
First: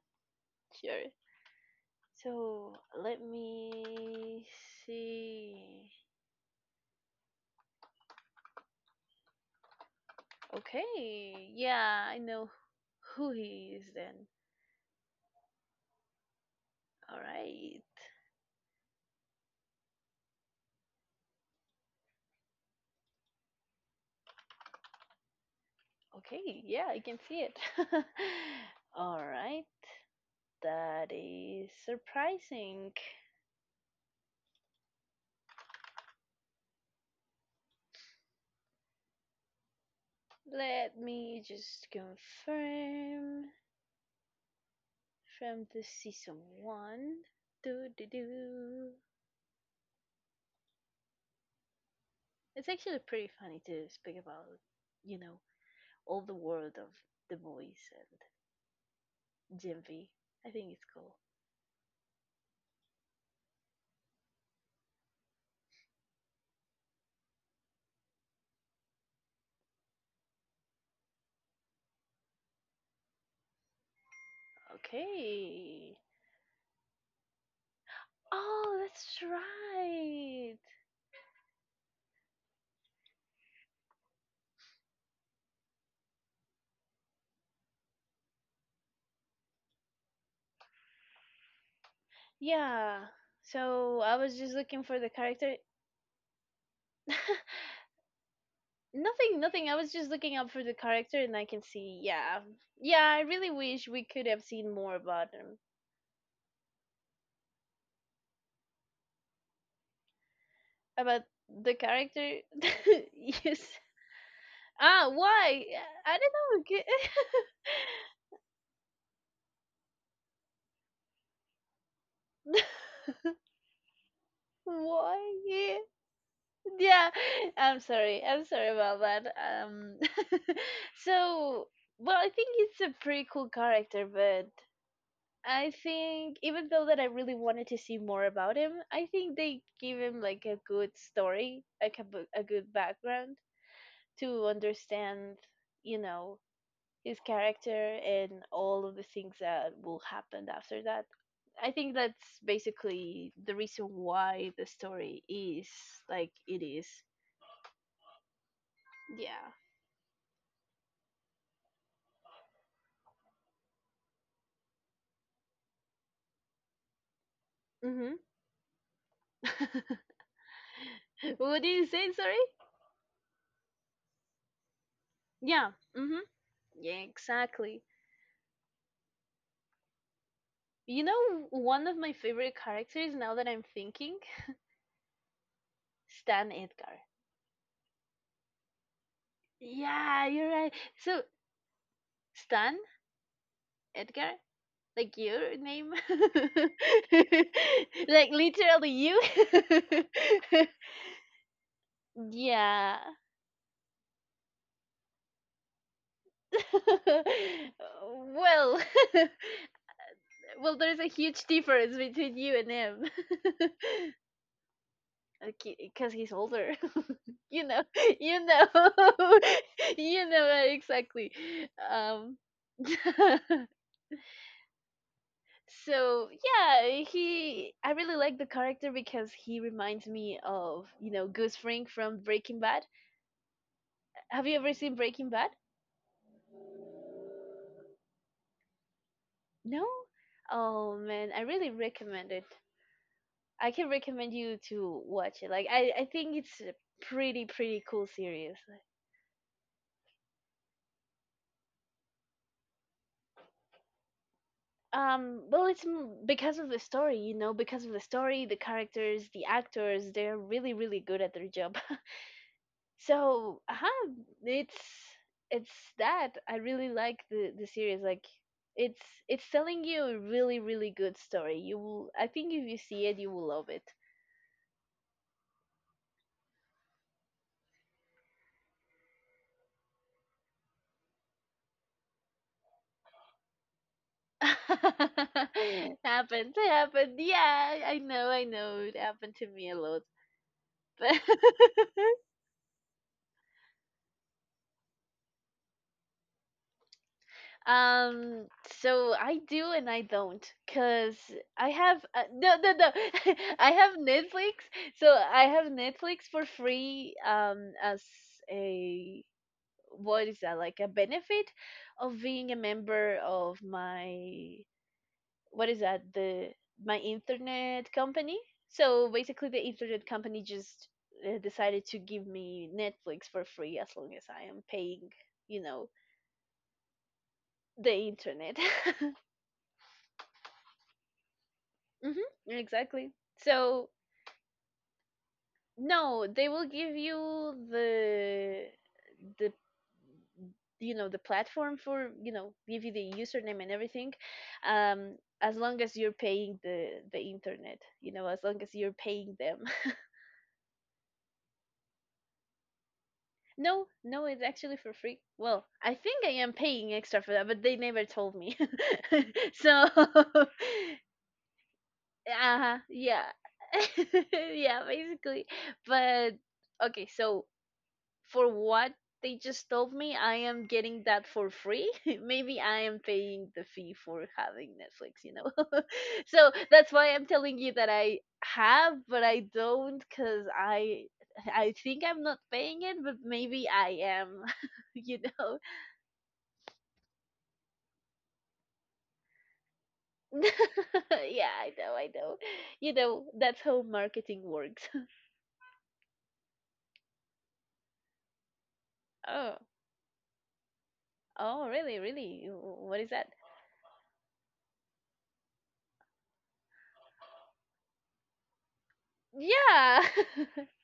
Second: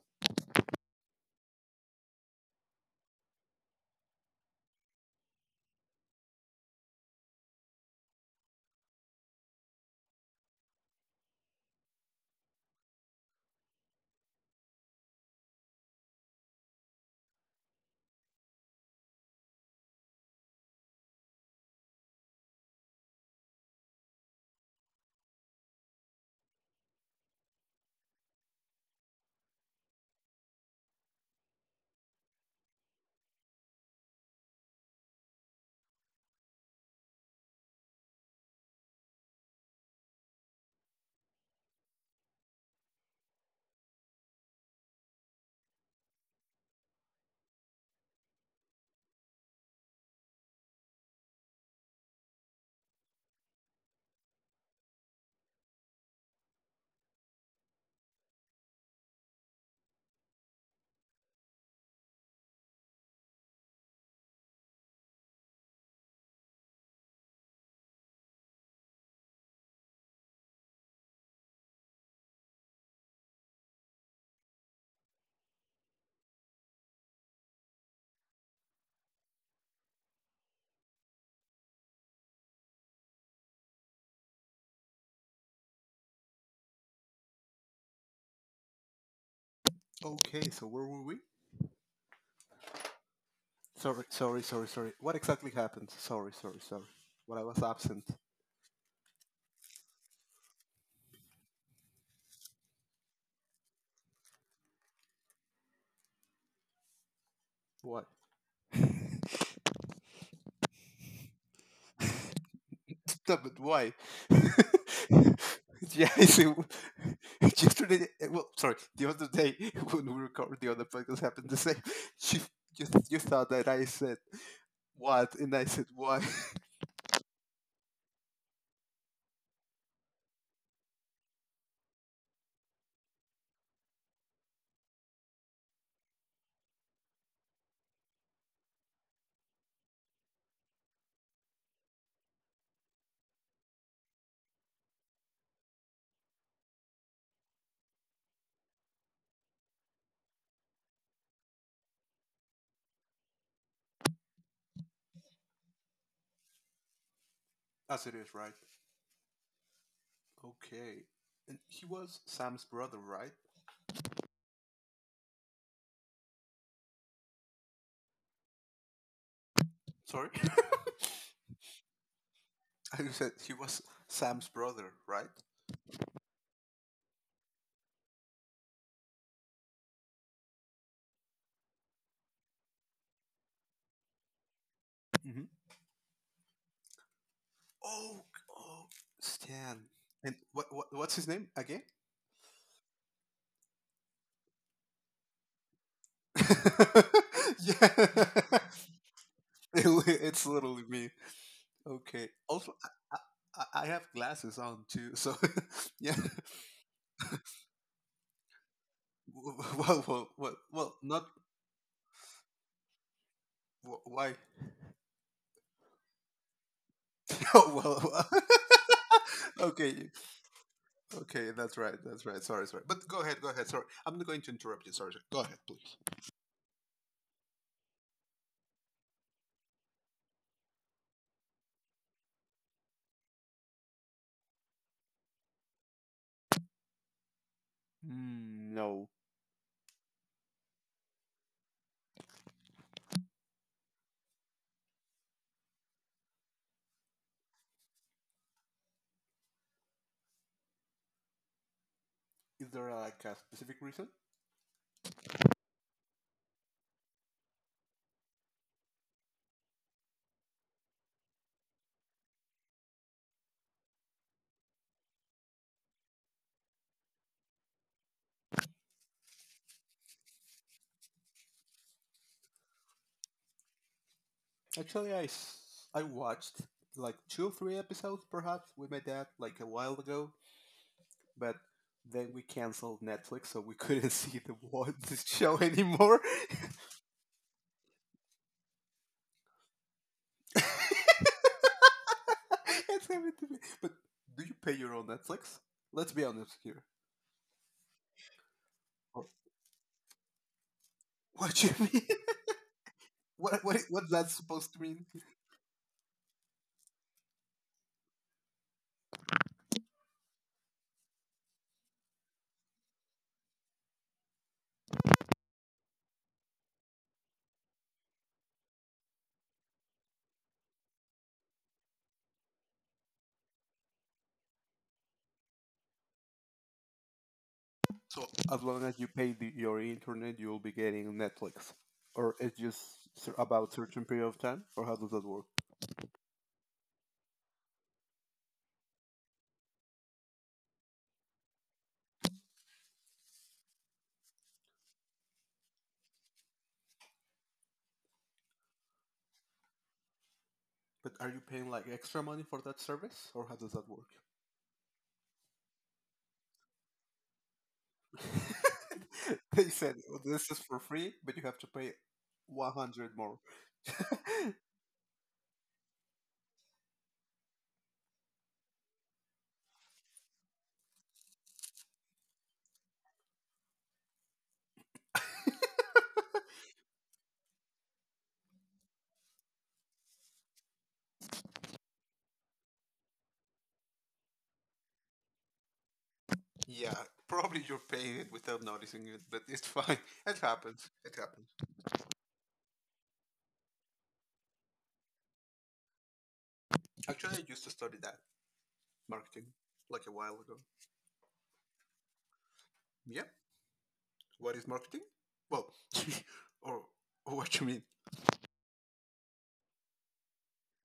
S1: Sure. So let me see. Okay, yeah, I know who he is then. All right. Okay, yeah, I can see it. All right. That is surprising. Let me just confirm from the season one. Do do do. It's actually pretty funny to speak about, you know, all the world of The Voice and Gen V. I think it's cool. Okay. Oh, that's right.
S2: Okay, so where were we?
S1: Yeah. So
S2: Sorry,
S1: I was
S2: sorry,
S1: just
S2: sorry,
S1: looking
S2: sorry.
S1: for the
S2: What exactly
S1: character.
S2: happened? Sorry, sorry, sorry. What I was absent.
S1: nothing, nothing. I was just looking up for the character, and I can see. Yeah, yeah. I really wish we could have seen more about him,
S2: What?
S1: about the character.
S2: Yeah, but
S1: yes.
S2: why?
S1: Ah, why?
S2: yeah,
S1: I
S2: so
S1: don't
S2: yesterday, well, sorry, the other day when we recorded the other podcast happened the same. She
S1: know.
S2: just you thought that I said what, and I
S1: Why?
S2: said why.
S1: Yeah, yeah. I'm sorry. I'm sorry about that. Um, so well, I think it's a pretty cool character, but I think even though that I really wanted to see more about him, I think they give him like a good story, like a, bu- a good background to understand, you know, his character and all of the things that will happen after that. I think that's basically the reason why the story is like it is.
S2: As it is, right?
S1: Yeah.
S2: Okay. And he was Sam's brother, right?
S1: Mhm.
S2: Sorry,
S1: what did you say? Sorry.
S2: I said he was Sam's brother, right?
S1: Yeah. Mhm. Yeah. Exactly. You know, one of my favorite characters now that I'm thinking,
S2: Hmm.
S1: Stan Edgar.
S2: Oh, oh, Stan.
S1: Yeah,
S2: And
S1: you're
S2: what,
S1: right.
S2: what what's
S1: So
S2: his name again?
S1: Stan Edgar. Like your name?
S2: Yeah,
S1: Like literally you?
S2: it li- it's literally me. Okay. Also,
S1: Yeah.
S2: I, I, I have glasses on too, so yeah.
S1: Well,
S2: Well, well, well,
S1: well,
S2: well
S1: there's a
S2: not
S1: huge difference between you and him.
S2: wh- why.
S1: Because he's older. You
S2: Oh,
S1: know,
S2: well,
S1: you know,
S2: well. Okay,
S1: you know uh, exactly.
S2: okay, that's right, that's
S1: Um,
S2: right. Sorry, sorry. But go ahead, go ahead. Sorry, I'm not going to interrupt you. Sorry, sorry. Go ahead, please.
S1: so yeah, he. I really like the character because he reminds me of you know Goose Fring from Breaking Bad. Have you ever seen Breaking Bad?
S2: Mm, no.
S1: No? Oh man, I really recommend it. I can recommend you to watch it. Like I, I think it's a pretty pretty cool series.
S2: Is there uh, like a specific reason?
S1: Um, well, it's m- because of the story, you know, because of the story, the characters, the actors, they're really really good at their job. So, uh-huh, it's it's that I really like the the series, like it's it's telling you a really really good story. You will, I think, if you see it, you will love it.
S2: Actually, I s- I watched like two or three episodes, perhaps, with my dad like a while ago, but then we canceled Netflix, so we couldn't see the one the show
S1: Happened,
S2: anymore.
S1: happened. Yeah, I know, I know. It happened to me a lot. But
S2: It's happened to me. But do you pay your own Netflix? Let's be honest here.
S1: um, so I
S2: Wh-
S1: do and I don't, cause
S2: What do
S1: I
S2: you mean?
S1: have uh, no, no, no.
S2: What
S1: I
S2: what
S1: have
S2: what's that
S1: Netflix,
S2: supposed to mean?
S1: so I have Netflix for free. Um, as a, what is that, like a benefit of being a member of my, what is that, the my internet company, so basically the internet company just uh, decided to give me Netflix for free as long as I am paying, you know, the
S2: So
S1: internet.
S2: as long as you pay the, your internet, you'll be getting Netflix,
S1: Hmm,
S2: or it's just
S1: exactly,
S2: cer- about
S1: so
S2: certain period of time, or how does that work?
S1: no, they will give you the the you know the platform for, you know, give you the username and everything. um as long as you're paying the the internet, you know, as long as you're paying them.
S2: But are you paying like extra money for that service, or how does
S1: No,
S2: that work?
S1: no, it's actually for free. Well, I think I am paying extra for that, but they never told me.
S2: They
S1: so,
S2: said, "Oh,
S1: uh,
S2: this is for free, but you have to pay
S1: yeah,
S2: one hundred more."
S1: yeah, basically. But okay, so for what they just told me, I am getting that for free. Maybe I am paying the fee for having Netflix, you know? So that's why I'm telling you that I have, but I don't because I. I think I'm not paying it, but maybe I am, you know.
S2: Yeah, probably you're paying it without noticing it, but it's fine. It happens. It happens.
S1: Yeah, I know, I know. You know, that's how marketing works.
S2: Actually, I used to study that marketing
S1: Oh,
S2: like a while ago.
S1: oh, really, really? Wh- What is
S2: Yeah.
S1: that?
S2: What is marketing? Well, or, or what you mean?
S1: Yeah.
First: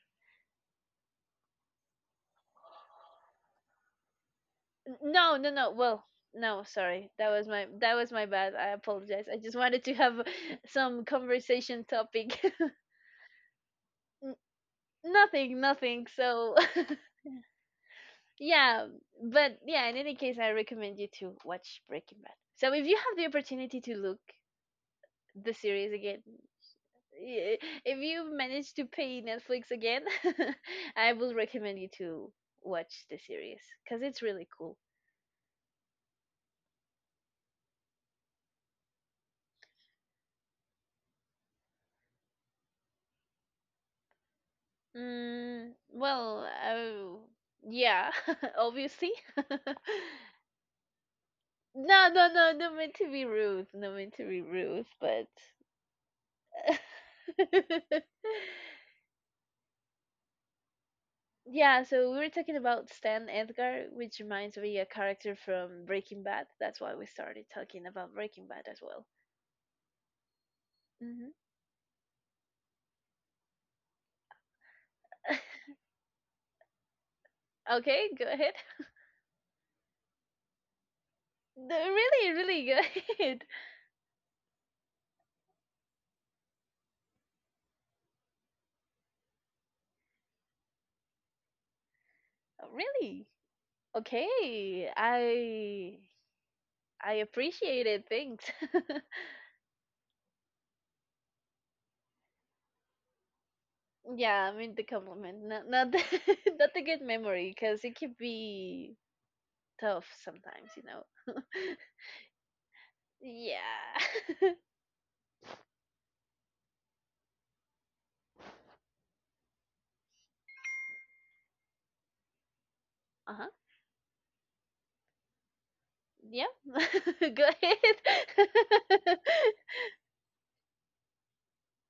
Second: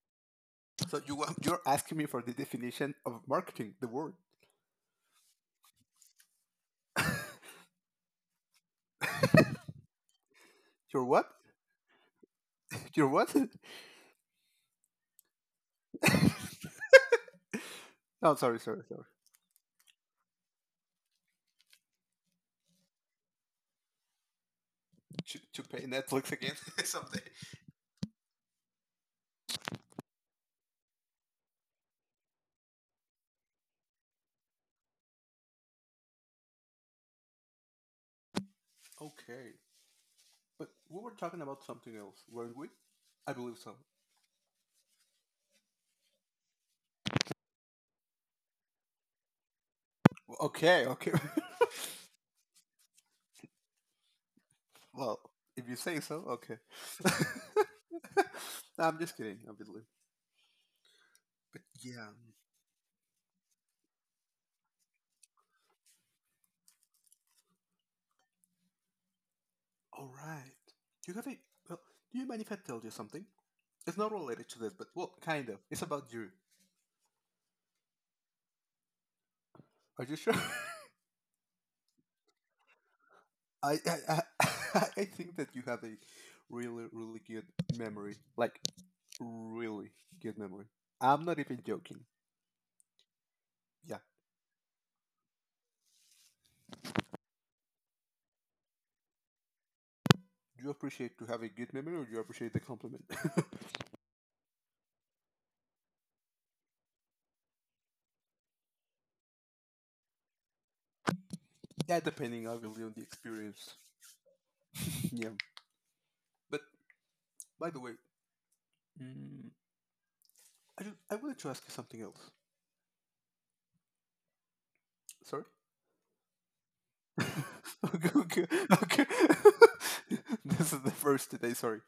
S2: So you want- you're asking me for the definition of marketing, the word.
S1: No, no, no. Well, no, sorry. That was my that was my bad. I apologize. I just wanted to have some
S2: You're what?
S1: conversation topic.
S2: You're what?
S1: N- nothing, nothing. So,
S2: No, sorry, sorry,
S1: yeah,
S2: sorry.
S1: but yeah, in any case, I recommend you to watch Breaking Bad. So, if you have the opportunity to look
S2: To,
S1: the
S2: to pay
S1: series again,
S2: Netflix again someday.
S1: i- if you manage to pay Netflix again, I will recommend you to watch the series cuz it's really cool.
S2: Okay. But we were talking about something else, weren't we? I believe so.
S1: Mm, well, oh, yeah, obviously.
S2: Okay, okay.
S1: No, no, no, not meant to be rude, not meant to be rude,
S2: Well,
S1: but
S2: if you say so, okay. No, I'm just kidding, obviously. But
S1: yeah, so
S2: yeah,
S1: we were talking about Stan Edgar, which reminds me a character from Breaking Bad. That's why we started talking about Breaking Bad as well.
S2: all right. You have a well. Do you mind if I tell you something? It's not related to this, but well, kind of.
S1: Hmm
S2: It's about you.
S1: Okay, go ahead.
S2: Are you sure?
S1: No, really, really, go ahead.
S2: I I I, I think that you have a really really good memory, like really good memory. I'm not even joking.
S1: Really?
S2: Yeah.
S1: Okay, I I appreciate it. Thanks.
S2: Do you appreciate to have a good memory or do you appreciate the compliment?
S1: Yeah, I mean the compliment, not not the, not the good memory, because it could be tough sometimes, you know.
S2: Yeah, depending obviously on the
S1: yeah.
S2: experience. Yeah. But by the way, mm, I, just, I wanted to ask you something else.
S1: uh huh.
S2: Sorry?
S1: Yeah. Go
S2: okay, okay, okay.
S1: ahead.
S2: This is the first today, sorry.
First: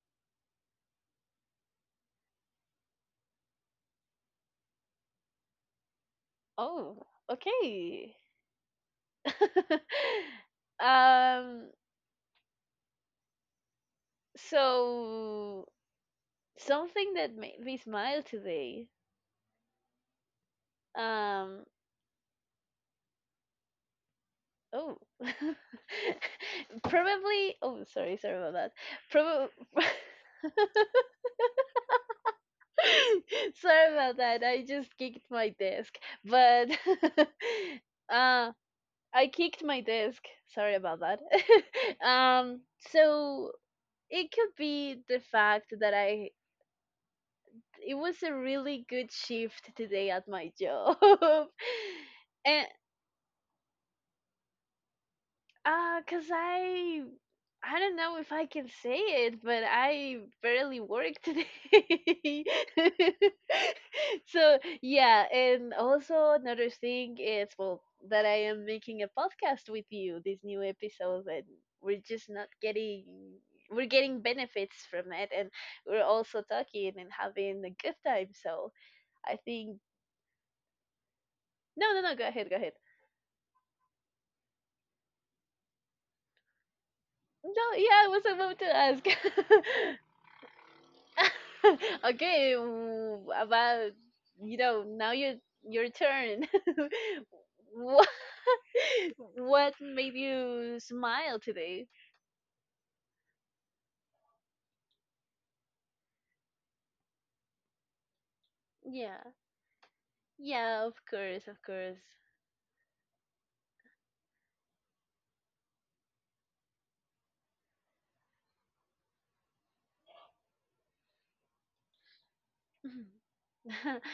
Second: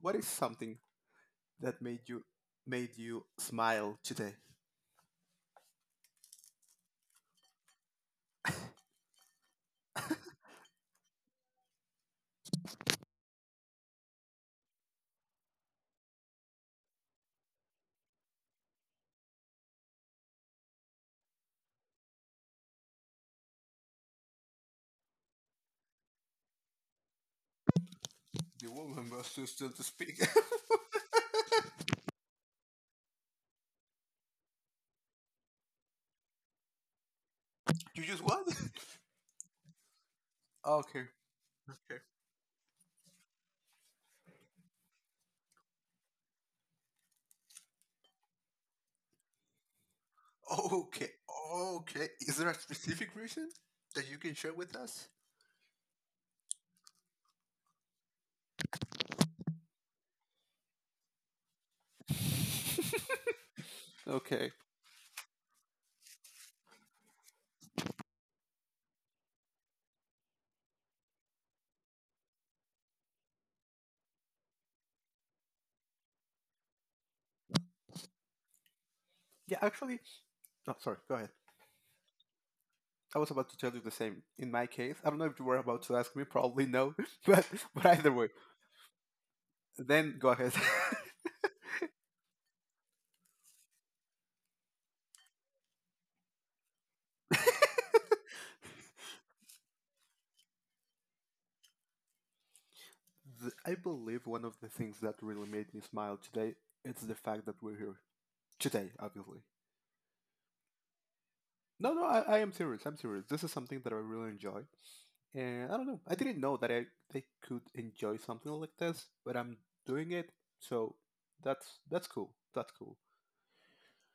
S2: What is something that made you made you smile today?
S1: Oh, okay. um. So something that made me smile today. Um. Oh. Probably. Oh, sorry. Sorry about
S2: The
S1: that.
S2: woman was still,
S1: Probably.
S2: still to speak.
S1: Sorry about that. I just kicked my desk. But
S2: You just what?
S1: uh I kicked my desk. Sorry about
S2: Okay.
S1: that.
S2: Okay.
S1: um so it could be the fact that I it was a really good shift today at my job.
S2: Okay. Okay. Is there a
S1: and
S2: specific reason that you can share with us?
S1: Uh, cause I I don't know if I can say it, but I barely work today.
S2: Okay.
S1: So yeah, and also another thing is well that I am making a podcast with you, this new episode, and we're just not getting we're getting benefits from it and we're also talking and having a good time. So I
S2: Yeah,
S1: think
S2: actually, oh, sorry. Go ahead.
S1: no, no, no, go ahead, go ahead.
S2: I was about to tell you the same. In my case, I don't know if you were about to ask me. Probably no, but
S1: No,
S2: but
S1: yeah, I
S2: either
S1: was
S2: way,
S1: about to ask.
S2: then go ahead.
S1: okay, w- about you know now your your turn. what what made you smile today?
S2: The- I believe one of the things that really made me smile today it's the fact that we're here today.
S1: Yeah,
S2: Obviously,
S1: yeah, of course, of
S2: no,
S1: course.
S2: no, I, I am serious. I'm serious. This is something that I really enjoy, and I don't know. I didn't know that I I could enjoy something like this, but I'm doing it. So that's that's cool. That's cool.
S1: Mhm.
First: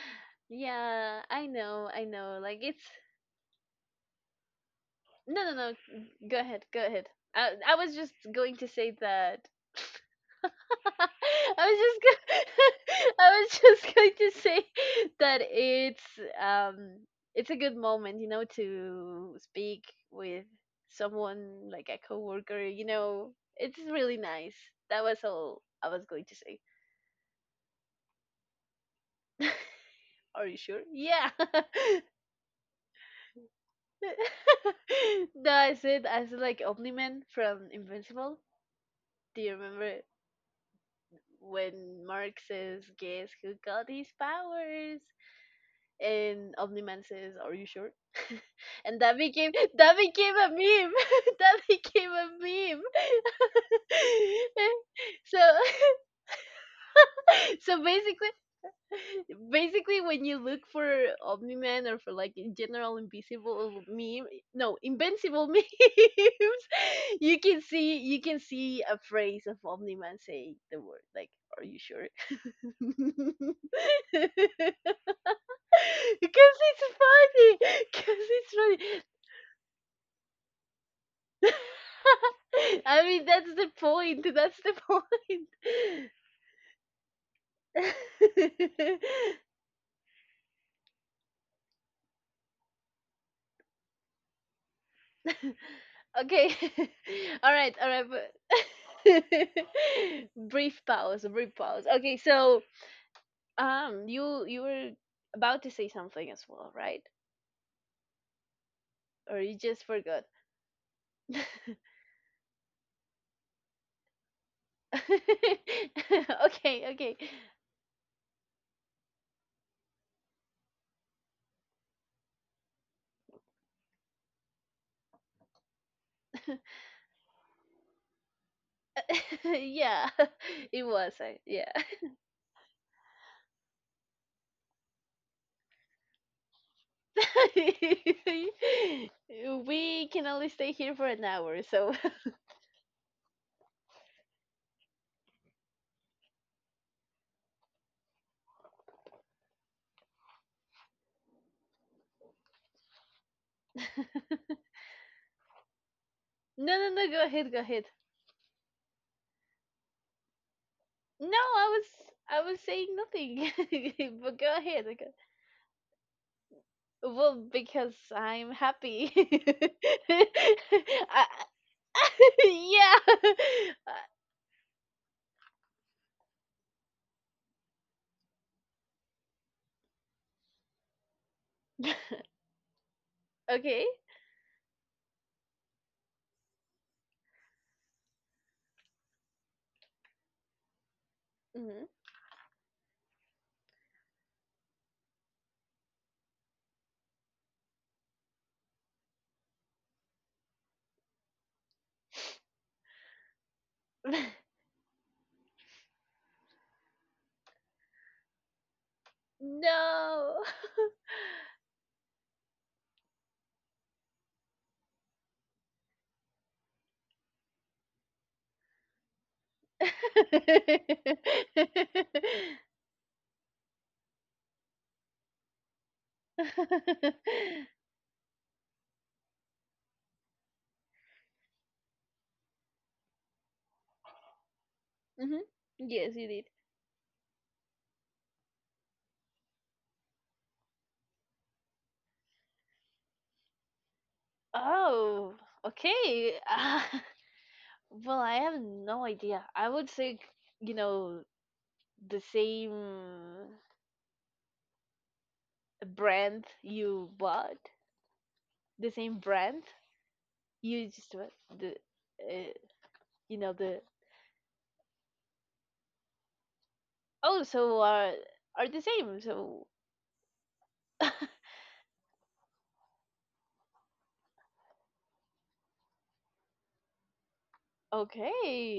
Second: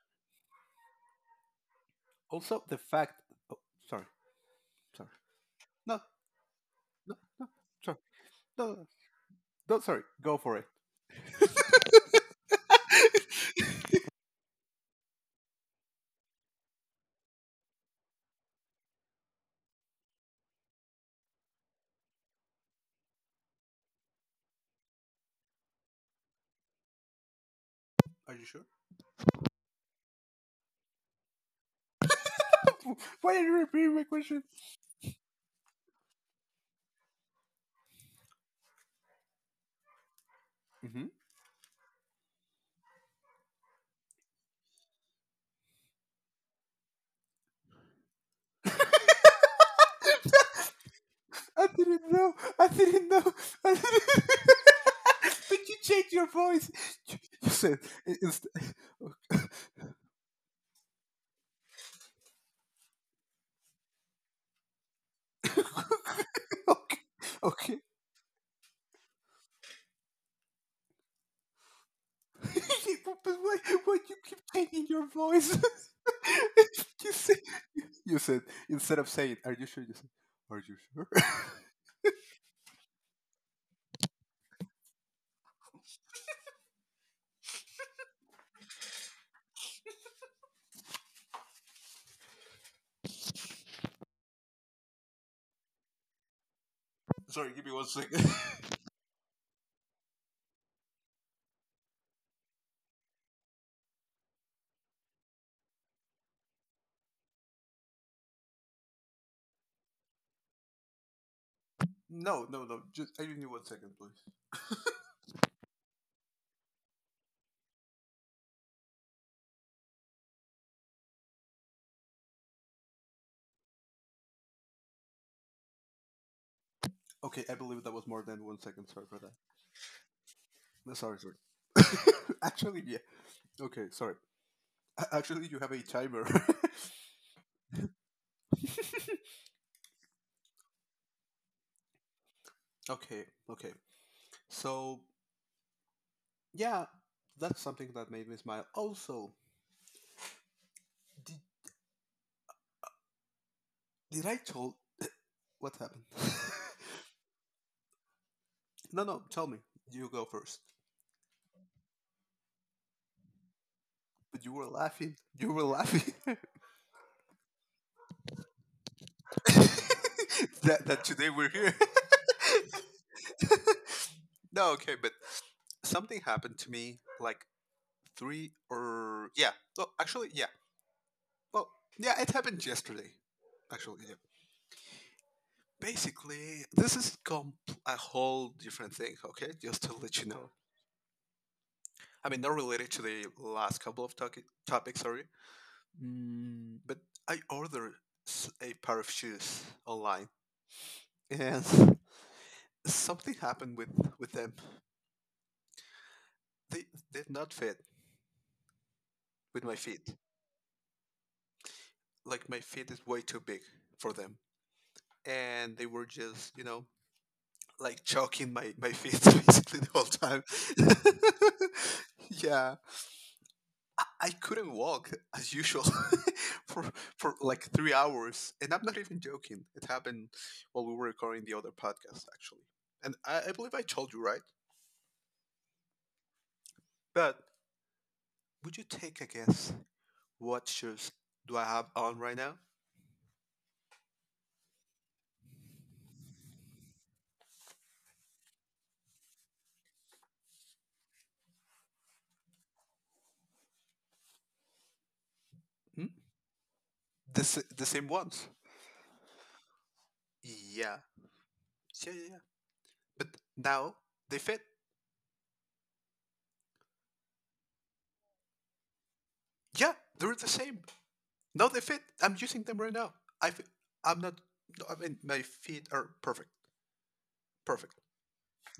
S1: yeah, I know, I know. Like
S2: Also, the
S1: it's
S2: fact. Oh, sorry, sorry.
S1: no, no, no.
S2: No,
S1: Go ahead, go ahead.
S2: no,
S1: I I was
S2: sorry.
S1: just going to
S2: No, no,
S1: say that
S2: No, sorry. Go for it.
S1: I was just go- I was just going to say that it's um it's a good moment, you know, to speak with someone like a coworker, you know. It's really nice. That was all I was going to say.
S2: Are you sure?
S1: Are you sure? Yeah.
S2: Why are you repeating my question?
S1: No, I said I said like Omniman from Invincible. Do you remember
S2: Mm-hmm.
S1: when Mark says, "Guess who got his powers?" And Omni Man says, "Are you sure?" And that became that became a meme. That
S2: I
S1: became
S2: didn't
S1: a
S2: know. I
S1: meme.
S2: didn't know. I didn't...
S1: so
S2: But you changed your voice. You, said
S1: so
S2: i-
S1: basically
S2: inst-
S1: basically when you look for Omni Man or for like in general invisible meme, no, invincible memes,
S2: okay.
S1: you can
S2: Okay.
S1: see you can see a phrase of Omni Man saying the word like are you sure?
S2: But
S1: Because
S2: why? Why do you keep changing your voice?
S1: it's
S2: You said.
S1: funny. Because
S2: You said
S1: it's
S2: instead
S1: funny.
S2: of saying, "Are you sure?" You said, "Are you sure?"
S1: I mean, that's the point. That's the point. okay.
S2: Sorry,
S1: all
S2: give me
S1: right.
S2: one
S1: All right.
S2: second.
S1: But brief pause. Brief pause. Okay. So, um, you you were about to say something as well, right? Or you just forgot?
S2: no, no, no. Just I need one second, please.
S1: okay. Okay.
S2: Okay, I believe that was more than one second. Sorry for that.
S1: yeah. It
S2: No,
S1: was.
S2: sorry,
S1: I, yeah.
S2: sorry. Actually, yeah. Okay, sorry. A- Actually, you have a timer.
S1: We can only stay here for an hour, so
S2: okay, okay. So, yeah, that's something that made me smile. Also, did, did I told what happened?
S1: no, no, no. Go ahead, go ahead.
S2: no, no, tell me. You go first.
S1: No, I was, I was saying nothing, but
S2: But you
S1: go
S2: were
S1: ahead. go-
S2: laughing. You were laughing.
S1: Well, because I'm happy.
S2: That that
S1: I,
S2: today we're here.
S1: yeah.
S2: No, okay, but something happened to me like three or yeah. Well, actually, yeah. Well, yeah, it happened yesterday.
S1: Uh, okay.
S2: Actually, yeah. Basically, this is com- a whole different thing. Okay, just to let you know.
S1: hmm
S2: I mean, not related to the last couple of topic topics. Sorry, mm, but I ordered s- a pair of shoes online, and something happened with with them. They did not fit with my feet.
S1: no.
S2: Like my feet is way too big for them, and they were just you know like choking my my feet basically the whole time. Yeah, I, I couldn't walk as usual for for like three hours, and I'm not even joking. It happened while we were recording the other podcast actually, and I, I believe I told you, right.
S1: hmm Yes, you did.
S2: But would you take a guess what shoes do I have on right now?
S1: Oh, okay. Well, I have no idea. I would say, you know, the same
S2: Hmm?
S1: brand you
S2: The
S1: bought,
S2: s- the same ones.
S1: the same brand you
S2: Yeah,
S1: just bought, the,
S2: yeah, yeah, yeah.
S1: uh,
S2: But
S1: you know, the,
S2: now they fit.
S1: oh, so are, are the same. So,
S2: Yeah, they're the same. No, they fit. I'm using them right now. I f- I'm not. No, I mean, my feet are perfect, perfect.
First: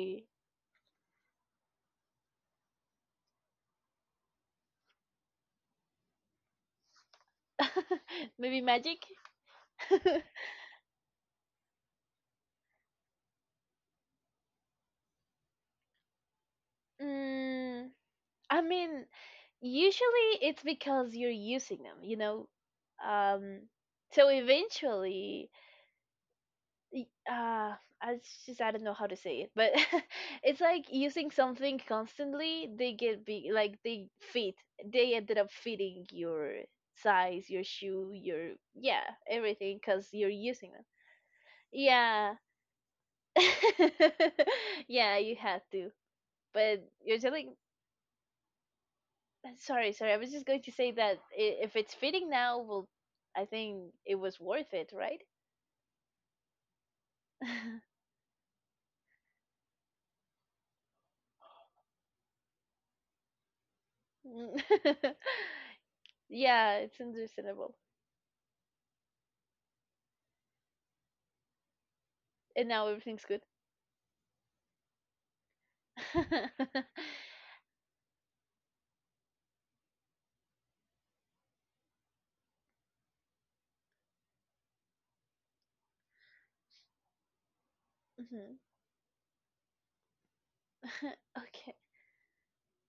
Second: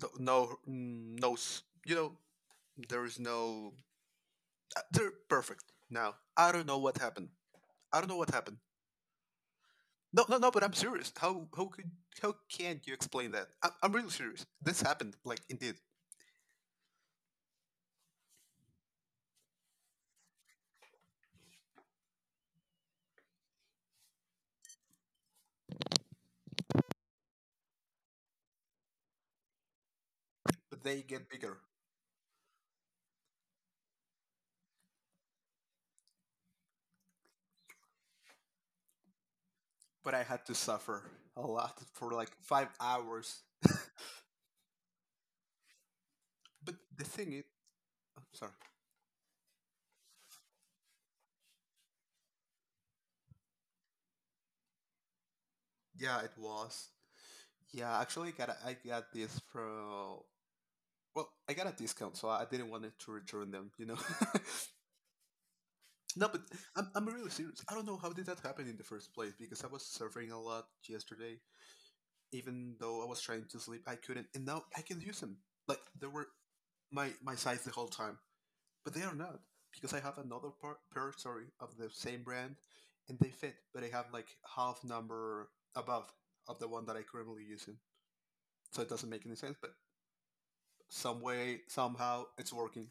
S2: No, no, mm, no. s- You know, there is no. uh, They're perfect now. I don't know what happened. I don't know what happened.
S1: Maybe magic?
S2: No, no, no. But I'm serious. How how could how can you explain that? I'm, I'm really serious. This happened, like, indeed.
S1: Mm, I mean, usually it's because you're using them, you know? Um, so eventually Y- uh I s- just I don't know how to say it, but it's
S2: But
S1: like
S2: they get
S1: using
S2: bigger.
S1: something constantly. They get big, like they fit. They ended up fitting your size, your shoe, your yeah, everything, because
S2: But I
S1: you're
S2: had to
S1: using them.
S2: suffer a lot for like
S1: Yeah,
S2: five hours.
S1: yeah, you had to.
S2: But
S1: But
S2: the
S1: you're
S2: thing is,
S1: telling.
S2: I'm sorry.
S1: Sorry, sorry. I was just going to say that i- if it's fitting now, well, I think it was worth it, right?
S2: Yeah, it was. Yeah, actually, I got a, I got this pro. Well, I got a discount, so I didn't want it to return them. You know. no, but
S1: yeah,
S2: I'm
S1: it's
S2: I'm really serious. I
S1: understandable.
S2: don't know how did that happen in the first place because I was surfing a lot yesterday.
S1: And
S2: Even
S1: now
S2: though I was
S1: everything's good.
S2: trying to sleep, I couldn't, and now I can use them. Like they were my my size the whole time, but they are not because I have another par- pair, sorry, of the same brand, and they fit, but I have like half number above of the one that I currently using.
S1: Mhm.
S2: So it doesn't make any sense, but some way,
S1: okay.
S2: somehow, it's working.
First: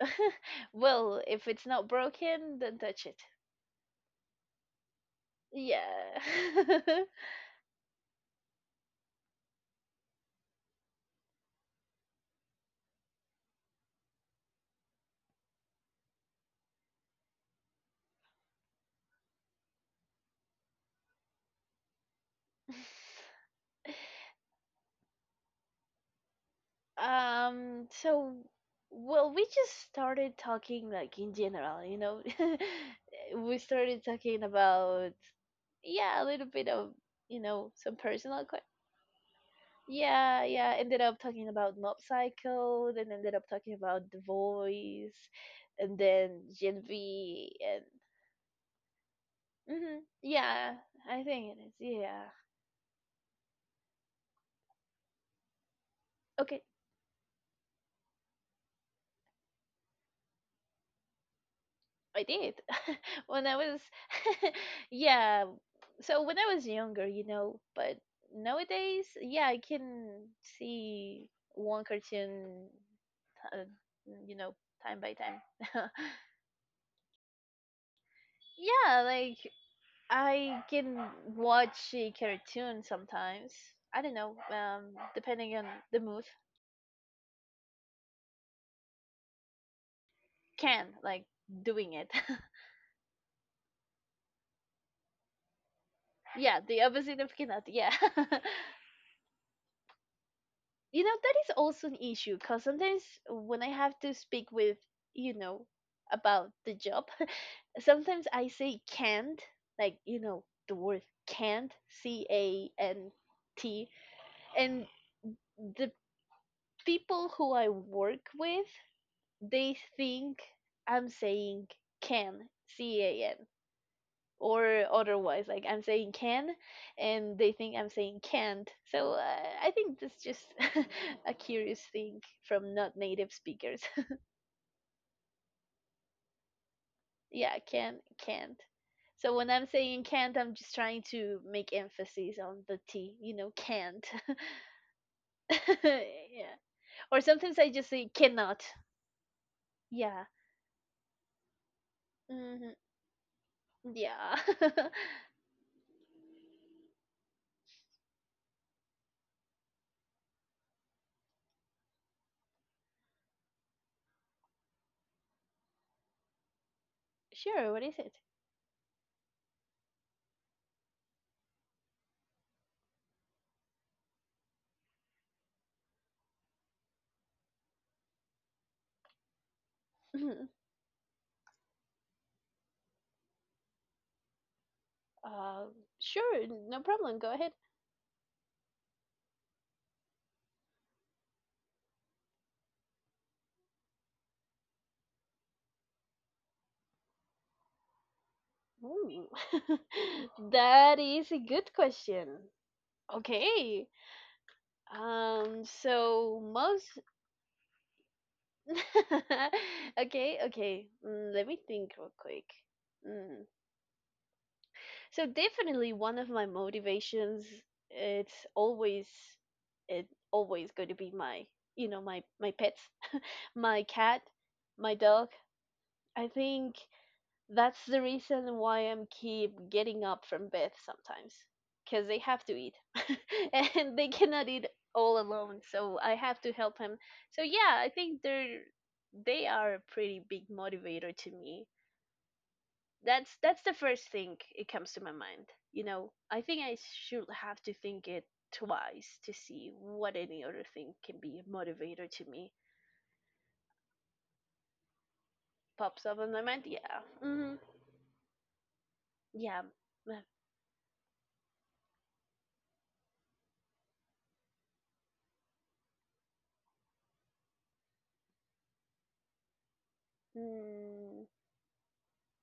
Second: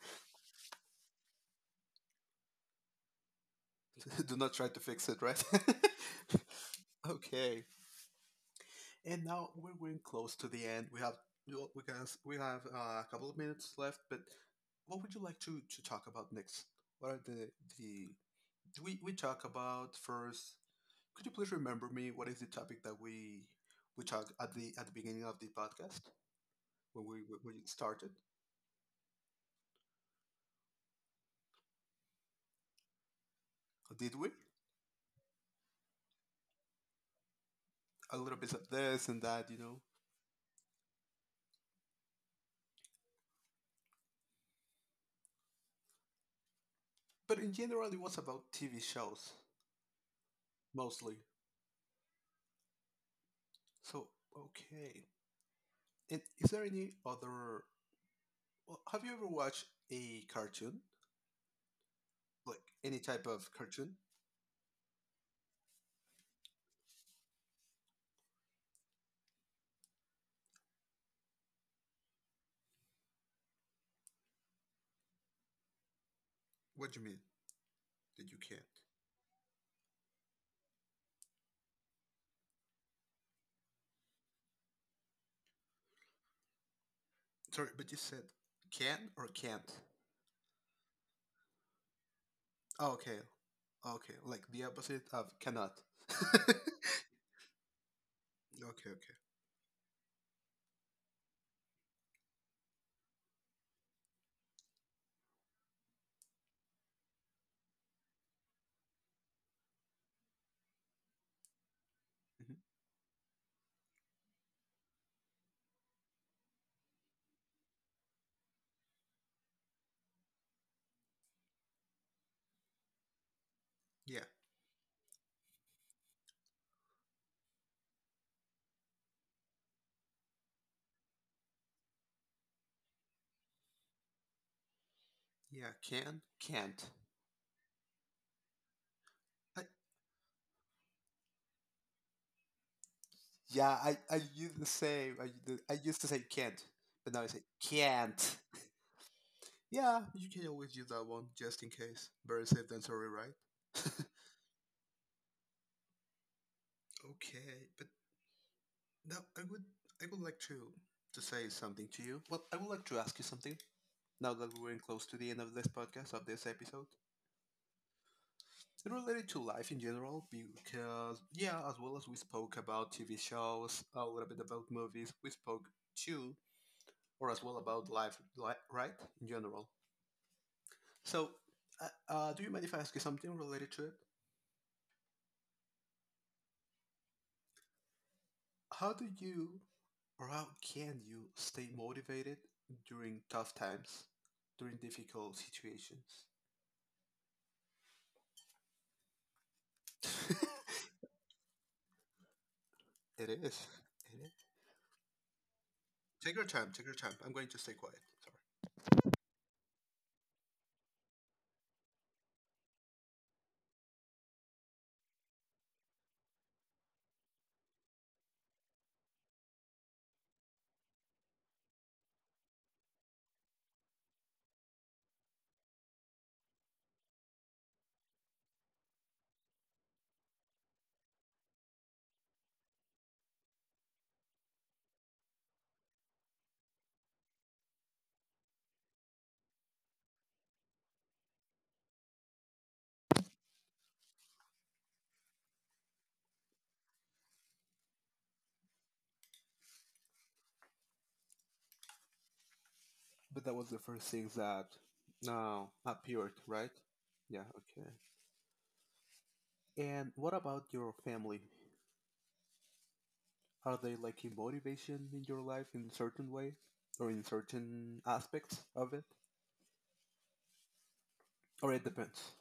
S1: Well, if it's not broken, then touch it.
S2: Do not try to fix it, right?
S1: Yeah.
S2: okay. And now we're getting close to the end. We have we guys we have uh, a couple of minutes left, but what would you like to to talk about next? What are the the do we we talk about first? Could you please remember me? What is the topic that we we talked at the at the beginning of the podcast when we when we
S1: um.
S2: started?
S1: So, well, we just started talking like in general. You know, we started
S2: Did we
S1: talking about yeah, a little bit of you know some
S2: a little
S1: personal
S2: bit of this and that, you know?
S1: Yeah, yeah. Ended up talking about Mob Psycho, then ended up talking about The Voice, and then Gen
S2: But in
S1: V, and
S2: general, it was about T V shows.
S1: hmm yeah,
S2: Mostly.
S1: I think it is. Yeah.
S2: So okay, and is
S1: Okay,
S2: there any other? Well, have you ever watched a cartoon,
S1: I did
S2: like any type
S1: when
S2: of
S1: I was,
S2: cartoon?
S1: yeah. So when I was younger, you know, but nowadays, yeah, I can see one cartoon, uh, you know, time by time.
S2: What do you mean that you can't?
S1: yeah, like I can watch a cartoon sometimes. I don't know, um, depending on the mood.
S2: Sorry, but you said can or can't.
S1: Can, like, doing it.
S2: Oh, okay, okay, like the opposite of cannot. okay,
S1: yeah, the opposite of cannot, yeah.
S2: okay.
S1: you know, that is also an issue, because sometimes when I have to speak with, you know, about the job, sometimes I say can't, like, you know, the word can't, C
S2: Mhm.
S1: A N T, and the people who I work with they think I'm saying can, C A N,
S2: Yeah,
S1: or otherwise. Like I'm saying can, and they think I'm saying can't. So uh, I think that's just a curious thing from not native speakers.
S2: yeah, can, can't.
S1: yeah, can, can't. So when
S2: I,
S1: I'm saying can't, I'm just trying to make emphasis on the T, you know,
S2: yeah, I
S1: can't.
S2: I used to say I, I used to say
S1: yeah.
S2: can't, but
S1: Or
S2: now I say
S1: sometimes I just say
S2: can't.
S1: cannot.
S2: Yeah,
S1: Yeah.
S2: you can always use that one just in case. Better safe
S1: hmm
S2: than sorry, right?
S1: Yeah.
S2: Okay, but now I would I would like to to say something to you. Well, I would like to ask you something now that we're in close to the end of this podcast of this episode.
S1: sure, what is it?
S2: It related to life in general because, yeah, as well as we spoke about T V shows, a little bit about movies, we spoke too, or as well about life, li- right? In general. So, uh, uh, do you mind if I ask you something related to it?
S1: Uh, sure, no problem. Go ahead.
S2: How do you or how can you stay motivated during tough times, during difficult situations?
S1: Ooh. That is a good question.
S2: it is.
S1: Okay.
S2: It is.
S1: Um,
S2: Take
S1: so
S2: your time. Take your
S1: most
S2: time. I'm going to stay quiet. Sorry.
S1: Okay, okay. Mm, let me think real quick. Mm. So definitely one of my motivations it's always it always going to be my, you know, my my pets, my cat, my dog. I think that's the reason why I'm keep getting up from bed sometimes, because they have to eat, and they cannot eat all alone. So I have to help him. So yeah, I think they're they are a pretty big motivator to me. That's that's the first thing it comes to my mind. You know, I think I should have to think it twice to see what any other thing can be a motivator to me.
S2: But that was the first thing that, no,
S1: Pops up in
S2: appeared,
S1: my mind.
S2: right?
S1: Yeah.
S2: Yeah.
S1: hmm
S2: Okay.
S1: Yeah.
S2: And what about your family? Are they like a motivation in your life in a certain way, or in certain aspects of it,
S1: Mm.
S2: or it depends?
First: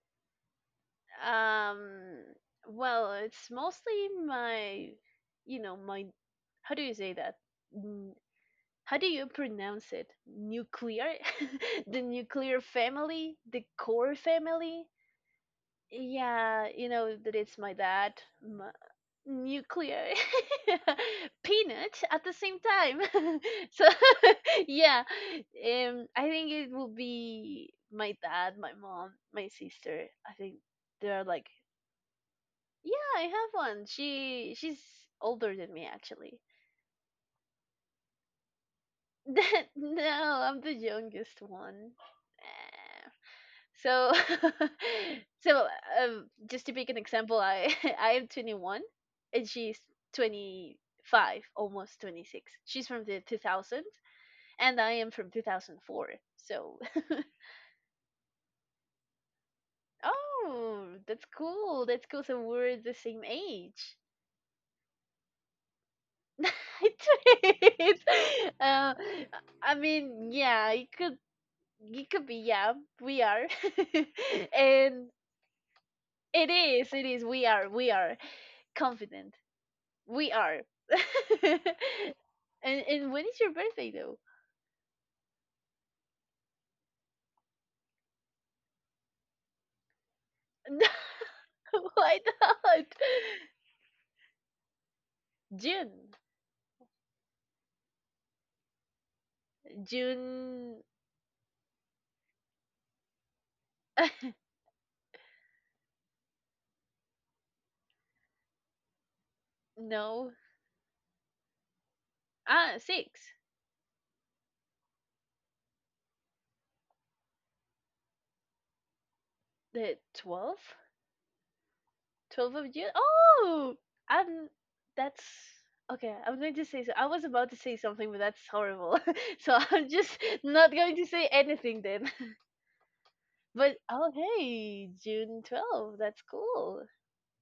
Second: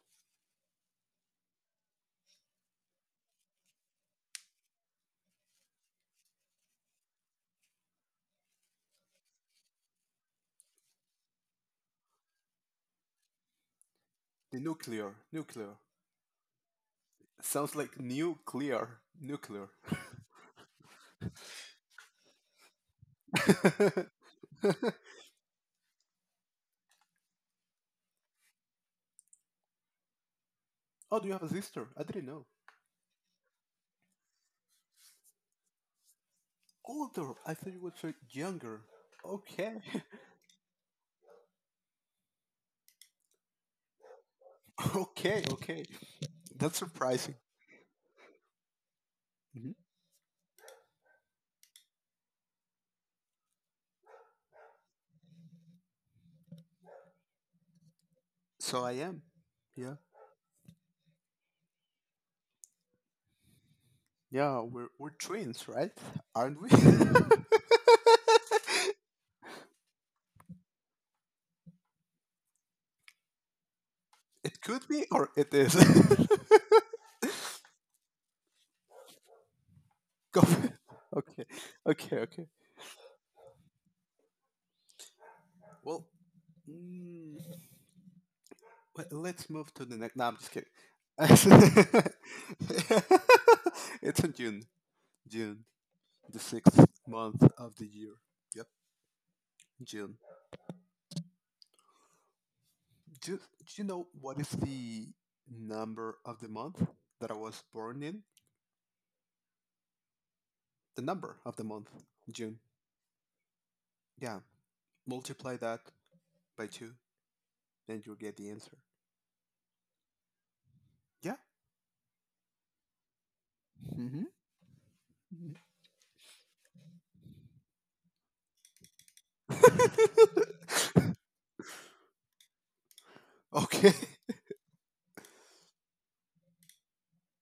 S1: Um, well, it's mostly my, you know, my, how do you say that? N- How do you pronounce it? Nuclear? The nuclear family? The core
S2: The
S1: family?
S2: nuclear, nuclear.
S1: Yeah, you know that it's my
S2: Sounds like
S1: dad, my
S2: nuclear. Nuclear.
S1: nuclear, peanut at the same time. So, yeah, um, I think it will be my dad, my mom, my sister. I think
S2: oh,
S1: they're
S2: do you have
S1: like
S2: a sister? I didn't know.
S1: yeah, I have one. She she's older than me actually.
S2: Older. I thought you were so younger.
S1: That
S2: Okay.
S1: no, I'm the youngest one. Eh, So
S2: okay.
S1: so
S2: Okay.
S1: um, just to
S2: That's
S1: pick an
S2: surprising.
S1: example, I I am twenty-one and
S2: Mhm.
S1: she's twenty-five, almost twenty-six. She's from the two thousands and I am from two thousand four. So
S2: So I am. Yeah.
S1: oh, that's cool. That's cool. So we're the same age.
S2: Yeah. We're we're twins, right? Aren't we?
S1: It is. Uh, I mean, yeah, it could, it could be. Yeah, we are,
S2: it could be,
S1: and
S2: or it is.
S1: it is. It is. We are. We are confident. We
S2: Go.
S1: are.
S2: Okay.
S1: and
S2: Okay. Okay.
S1: and when is your birthday though?
S2: Well. mm, Well, let's move to the next. No, I'm just kidding.
S1: No, why not?
S2: it's in June. June,
S1: June.
S2: the sixth month of the year. Yep, June.
S1: June.
S2: Do, do You know what is the number of the month that I was born in?
S1: No.
S2: The number of the month, June.
S1: Ah, six.
S2: Yeah. Multiply that by two, and you'll get the answer.
S1: The twelfth.
S2: Yeah.
S1: 12th of June. Oh,
S2: Mm-hmm.
S1: I'm. That's okay. I'm going to say. So I was about to say something, but that's horrible. So I'm just not going to say anything then. But
S2: okay.
S1: oh, hey, June twelfth. That's cool.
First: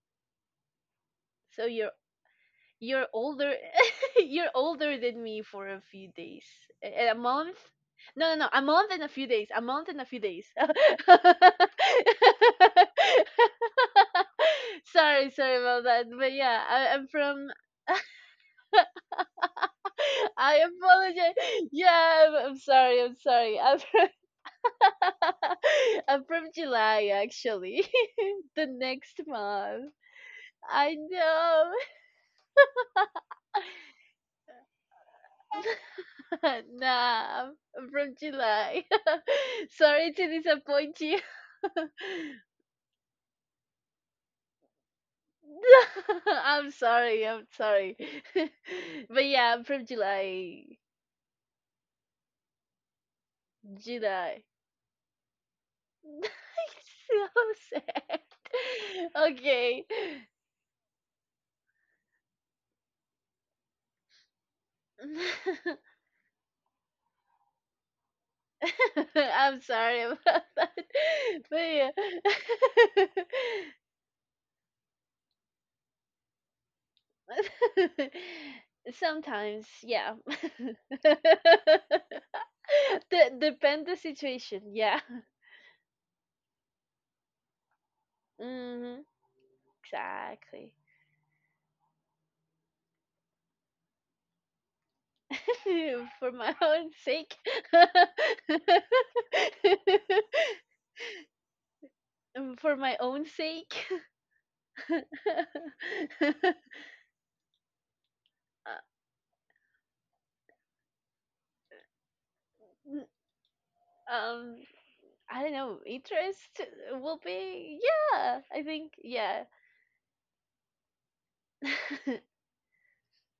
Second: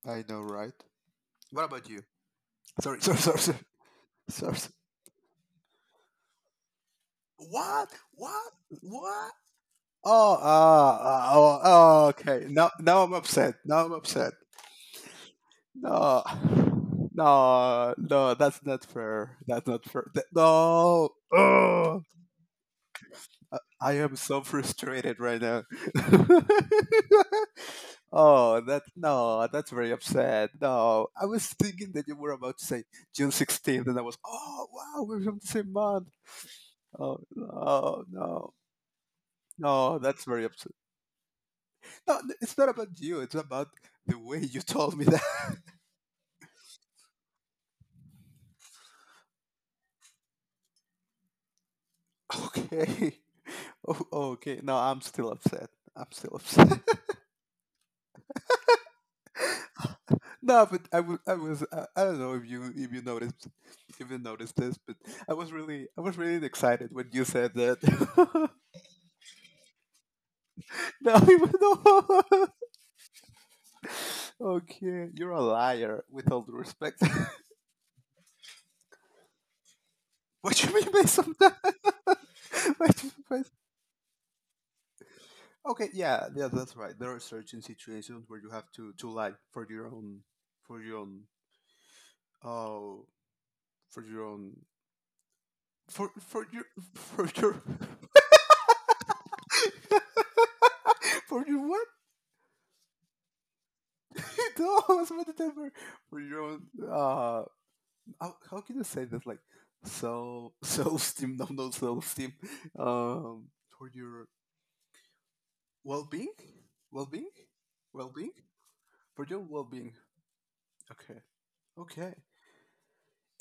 S2: I know, right? What
S1: So
S2: about
S1: you're
S2: you? Sorry,
S1: you're
S2: sorry, sorry,
S1: older.
S2: sorry.
S1: You're
S2: Sorry.
S1: older than me for a few days. A, a month.
S2: What?
S1: No, no, no.
S2: What?
S1: A month and a few
S2: What?
S1: days. A month and a few
S2: Oh,
S1: days.
S2: ah, ah, oh, oh, okay. Now, now I'm upset. Now I'm upset.
S1: sorry, sorry about that.
S2: No,
S1: But yeah, I, I'm from
S2: no, no. That's not fair. That's not fair. Th-
S1: I
S2: no.
S1: apologize.
S2: Oh,
S1: Yeah, I'm, I'm sorry. I'm
S2: I
S1: sorry. I'm
S2: I
S1: from,
S2: am so frustrated right now.
S1: I'm from July, actually.
S2: oh,
S1: the
S2: that
S1: next
S2: no. That's very
S1: month.
S2: upset.
S1: I
S2: No, I was
S1: know.
S2: thinking that you were about to say June sixteenth, and I was, oh wow, we're from the same month. Oh
S1: nah, I'm I'm
S2: no,
S1: from
S2: no,
S1: July.
S2: no.
S1: sorry
S2: That's
S1: to
S2: very upset.
S1: disappoint you.
S2: No, it's not about you. It's about the way you told me that.
S1: I'm sorry. I'm sorry. but yeah, I'm from July.
S2: okay. Oh,
S1: July.
S2: okay. No, I'm still upset. I'm still upset.
S1: so sad. Okay.
S2: no, but I was, I was, I, I don't know if you, if you noticed, if you noticed this, but I was really, I was really excited when you said that.
S1: I'm sorry about that.
S2: no, even
S1: But
S2: though, okay, you're a liar. With all due respect,
S1: yeah. Sometimes, yeah.
S2: what you mean by sometimes? Wait,
S1: De-
S2: wait.
S1: depend the situation, yeah.
S2: Okay, yeah, yeah, that's right. There are certain situations where you have to
S1: hmm
S2: to lie for your own,
S1: Exactly.
S2: for your own, oh, for your own, for
S1: For
S2: for
S1: my
S2: your
S1: own
S2: for
S1: sake.
S2: your for your what?
S1: Um, For my own sake.
S2: no, I was about to tell her, for your own. Uh, how, how
S1: Uh,
S2: can I say this? Like, so self esteem, no, no self esteem.
S1: n-
S2: Um, for your
S1: um I don't know,
S2: well being,
S1: interest
S2: well
S1: will
S2: being,
S1: be
S2: well being,
S1: yeah, I think
S2: for your
S1: yeah,
S2: well being. Okay, okay.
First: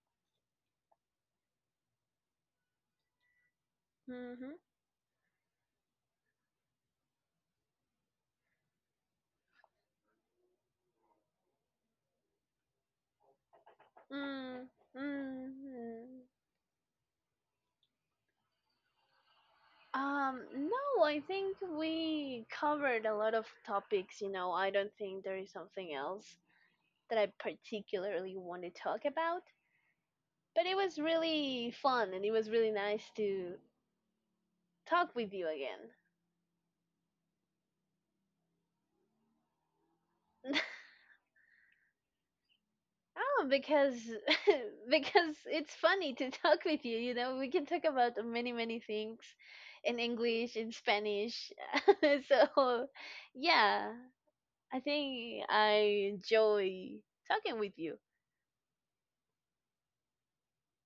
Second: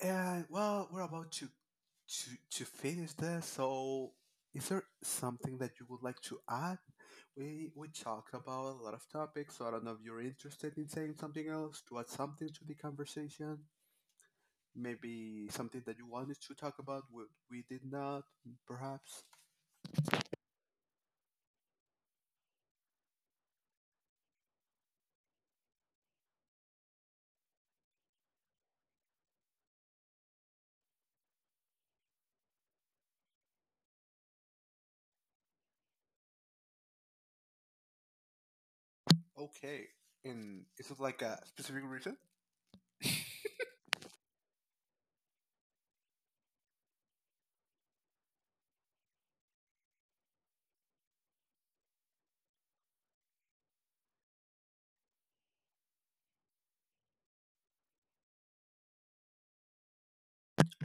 S2: And well, we're about to to to finish this. So,
S1: Mhm.
S2: is there something that you would like to add? We we talked about a lot of topics. So I don't know if you're interested in saying something else to add something to the conversation.
S1: Mm.
S2: Maybe something that you
S1: Mhm.
S2: wanted to talk about we, we did not, perhaps.
S1: Um, no, I think we covered a lot of topics, you know. I don't think there is something else that I particularly want to talk about, but it was really fun and it was really nice to talk with you again.
S2: Okay. And is it like a specific reason?
S1: Oh, because because it's funny to talk with you, you know. We can talk about many, many things in English, in Spanish. So, yeah. I think I enjoy talking with you.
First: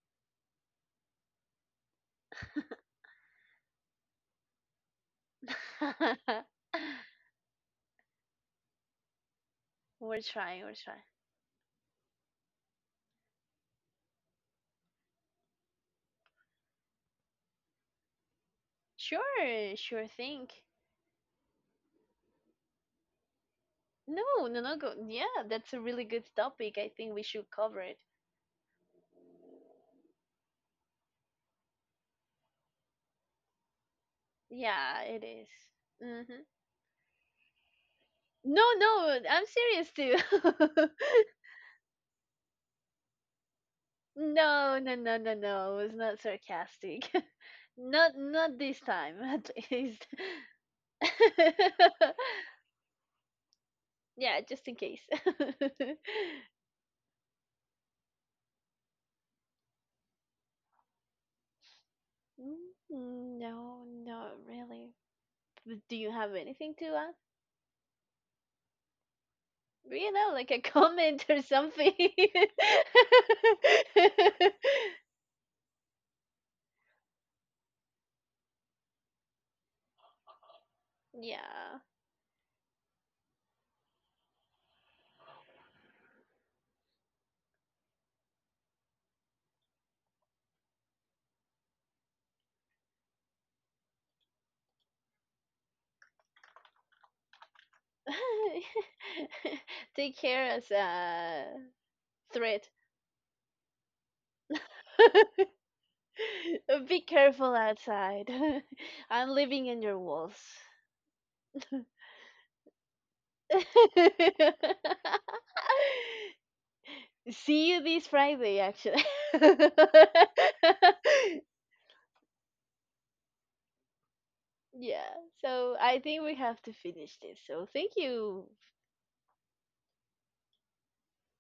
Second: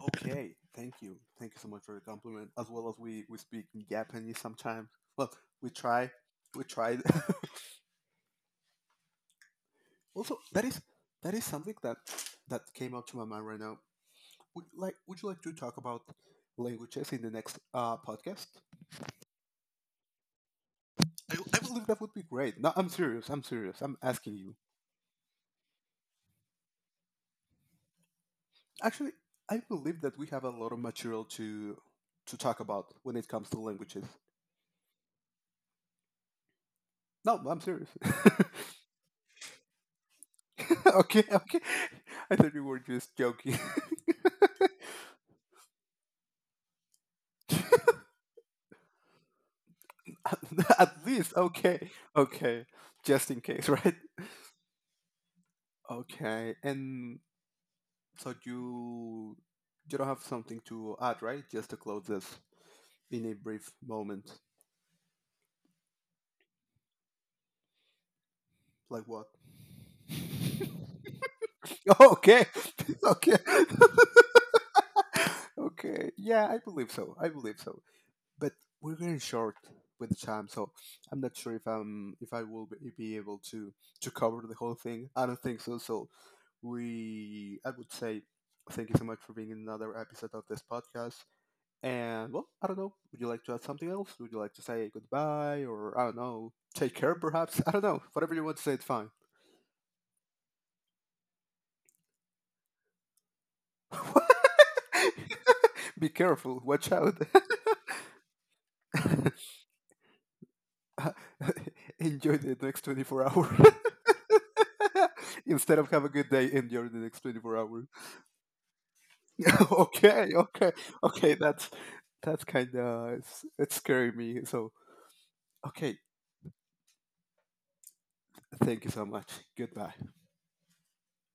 S2: Okay. Thank you. Thank you so much for the compliment. As well as we we speak in Japanese sometimes. Well, we try. We tried.
S1: we're
S2: Also,
S1: trying,
S2: that
S1: we're
S2: is
S1: trying.
S2: that is something that that came up to my mind right now. Would like would you like to talk about languages in the next uh, podcast?
S1: Sure, sure thing.
S2: I, I believe that would be great. No, I'm serious. I'm serious. I'm asking
S1: No,
S2: you.
S1: no, no, go. Yeah, that's a really good topic. I think we should cover it.
S2: Actually, I believe that we have a lot of material to to talk about when it comes to languages.
S1: Yeah, it is. Mm-hmm.
S2: No, I'm serious.
S1: No, no, I'm serious too.
S2: okay, okay. I thought you were just joking.
S1: no, no, no, no, no. It was not sarcastic. not, not this time, at least.
S2: At at least, okay, okay. Just in case, right?
S1: yeah, just in case.
S2: Okay, and so you you don't have something to add, right? Just to close this in a
S1: Mm,
S2: brief
S1: no,
S2: moment.
S1: not really. But do you have anything to add?
S2: Like what?
S1: You know, like a comment or something.
S2: okay. okay. okay. Yeah, I believe so. I believe so. But we're getting short with the time, so I'm not sure if
S1: yeah.
S2: I'm if I will be be able to to cover the whole thing. I don't think so. So we I would say thank you so much for being in another episode of this podcast. And well, I don't know. Would you like to add something else? Would you like to say goodbye or I don't know, take care perhaps? I don't know. Whatever you want to say, it's fine.
S1: Take care as a threat.
S2: Be careful. Watch
S1: Be
S2: out.
S1: careful outside. I'm living in your walls.
S2: enjoy the next twenty-four hours. Instead of have a good day, enjoy the next twenty-four
S1: See you
S2: hours.
S1: this Friday, actually.
S2: okay, okay, okay. That's that's kind of it's, it's scaring me. So
S1: Yeah, so
S2: okay,
S1: I think we have to finish this. So thank you,
S2: thank you so much. Goodbye.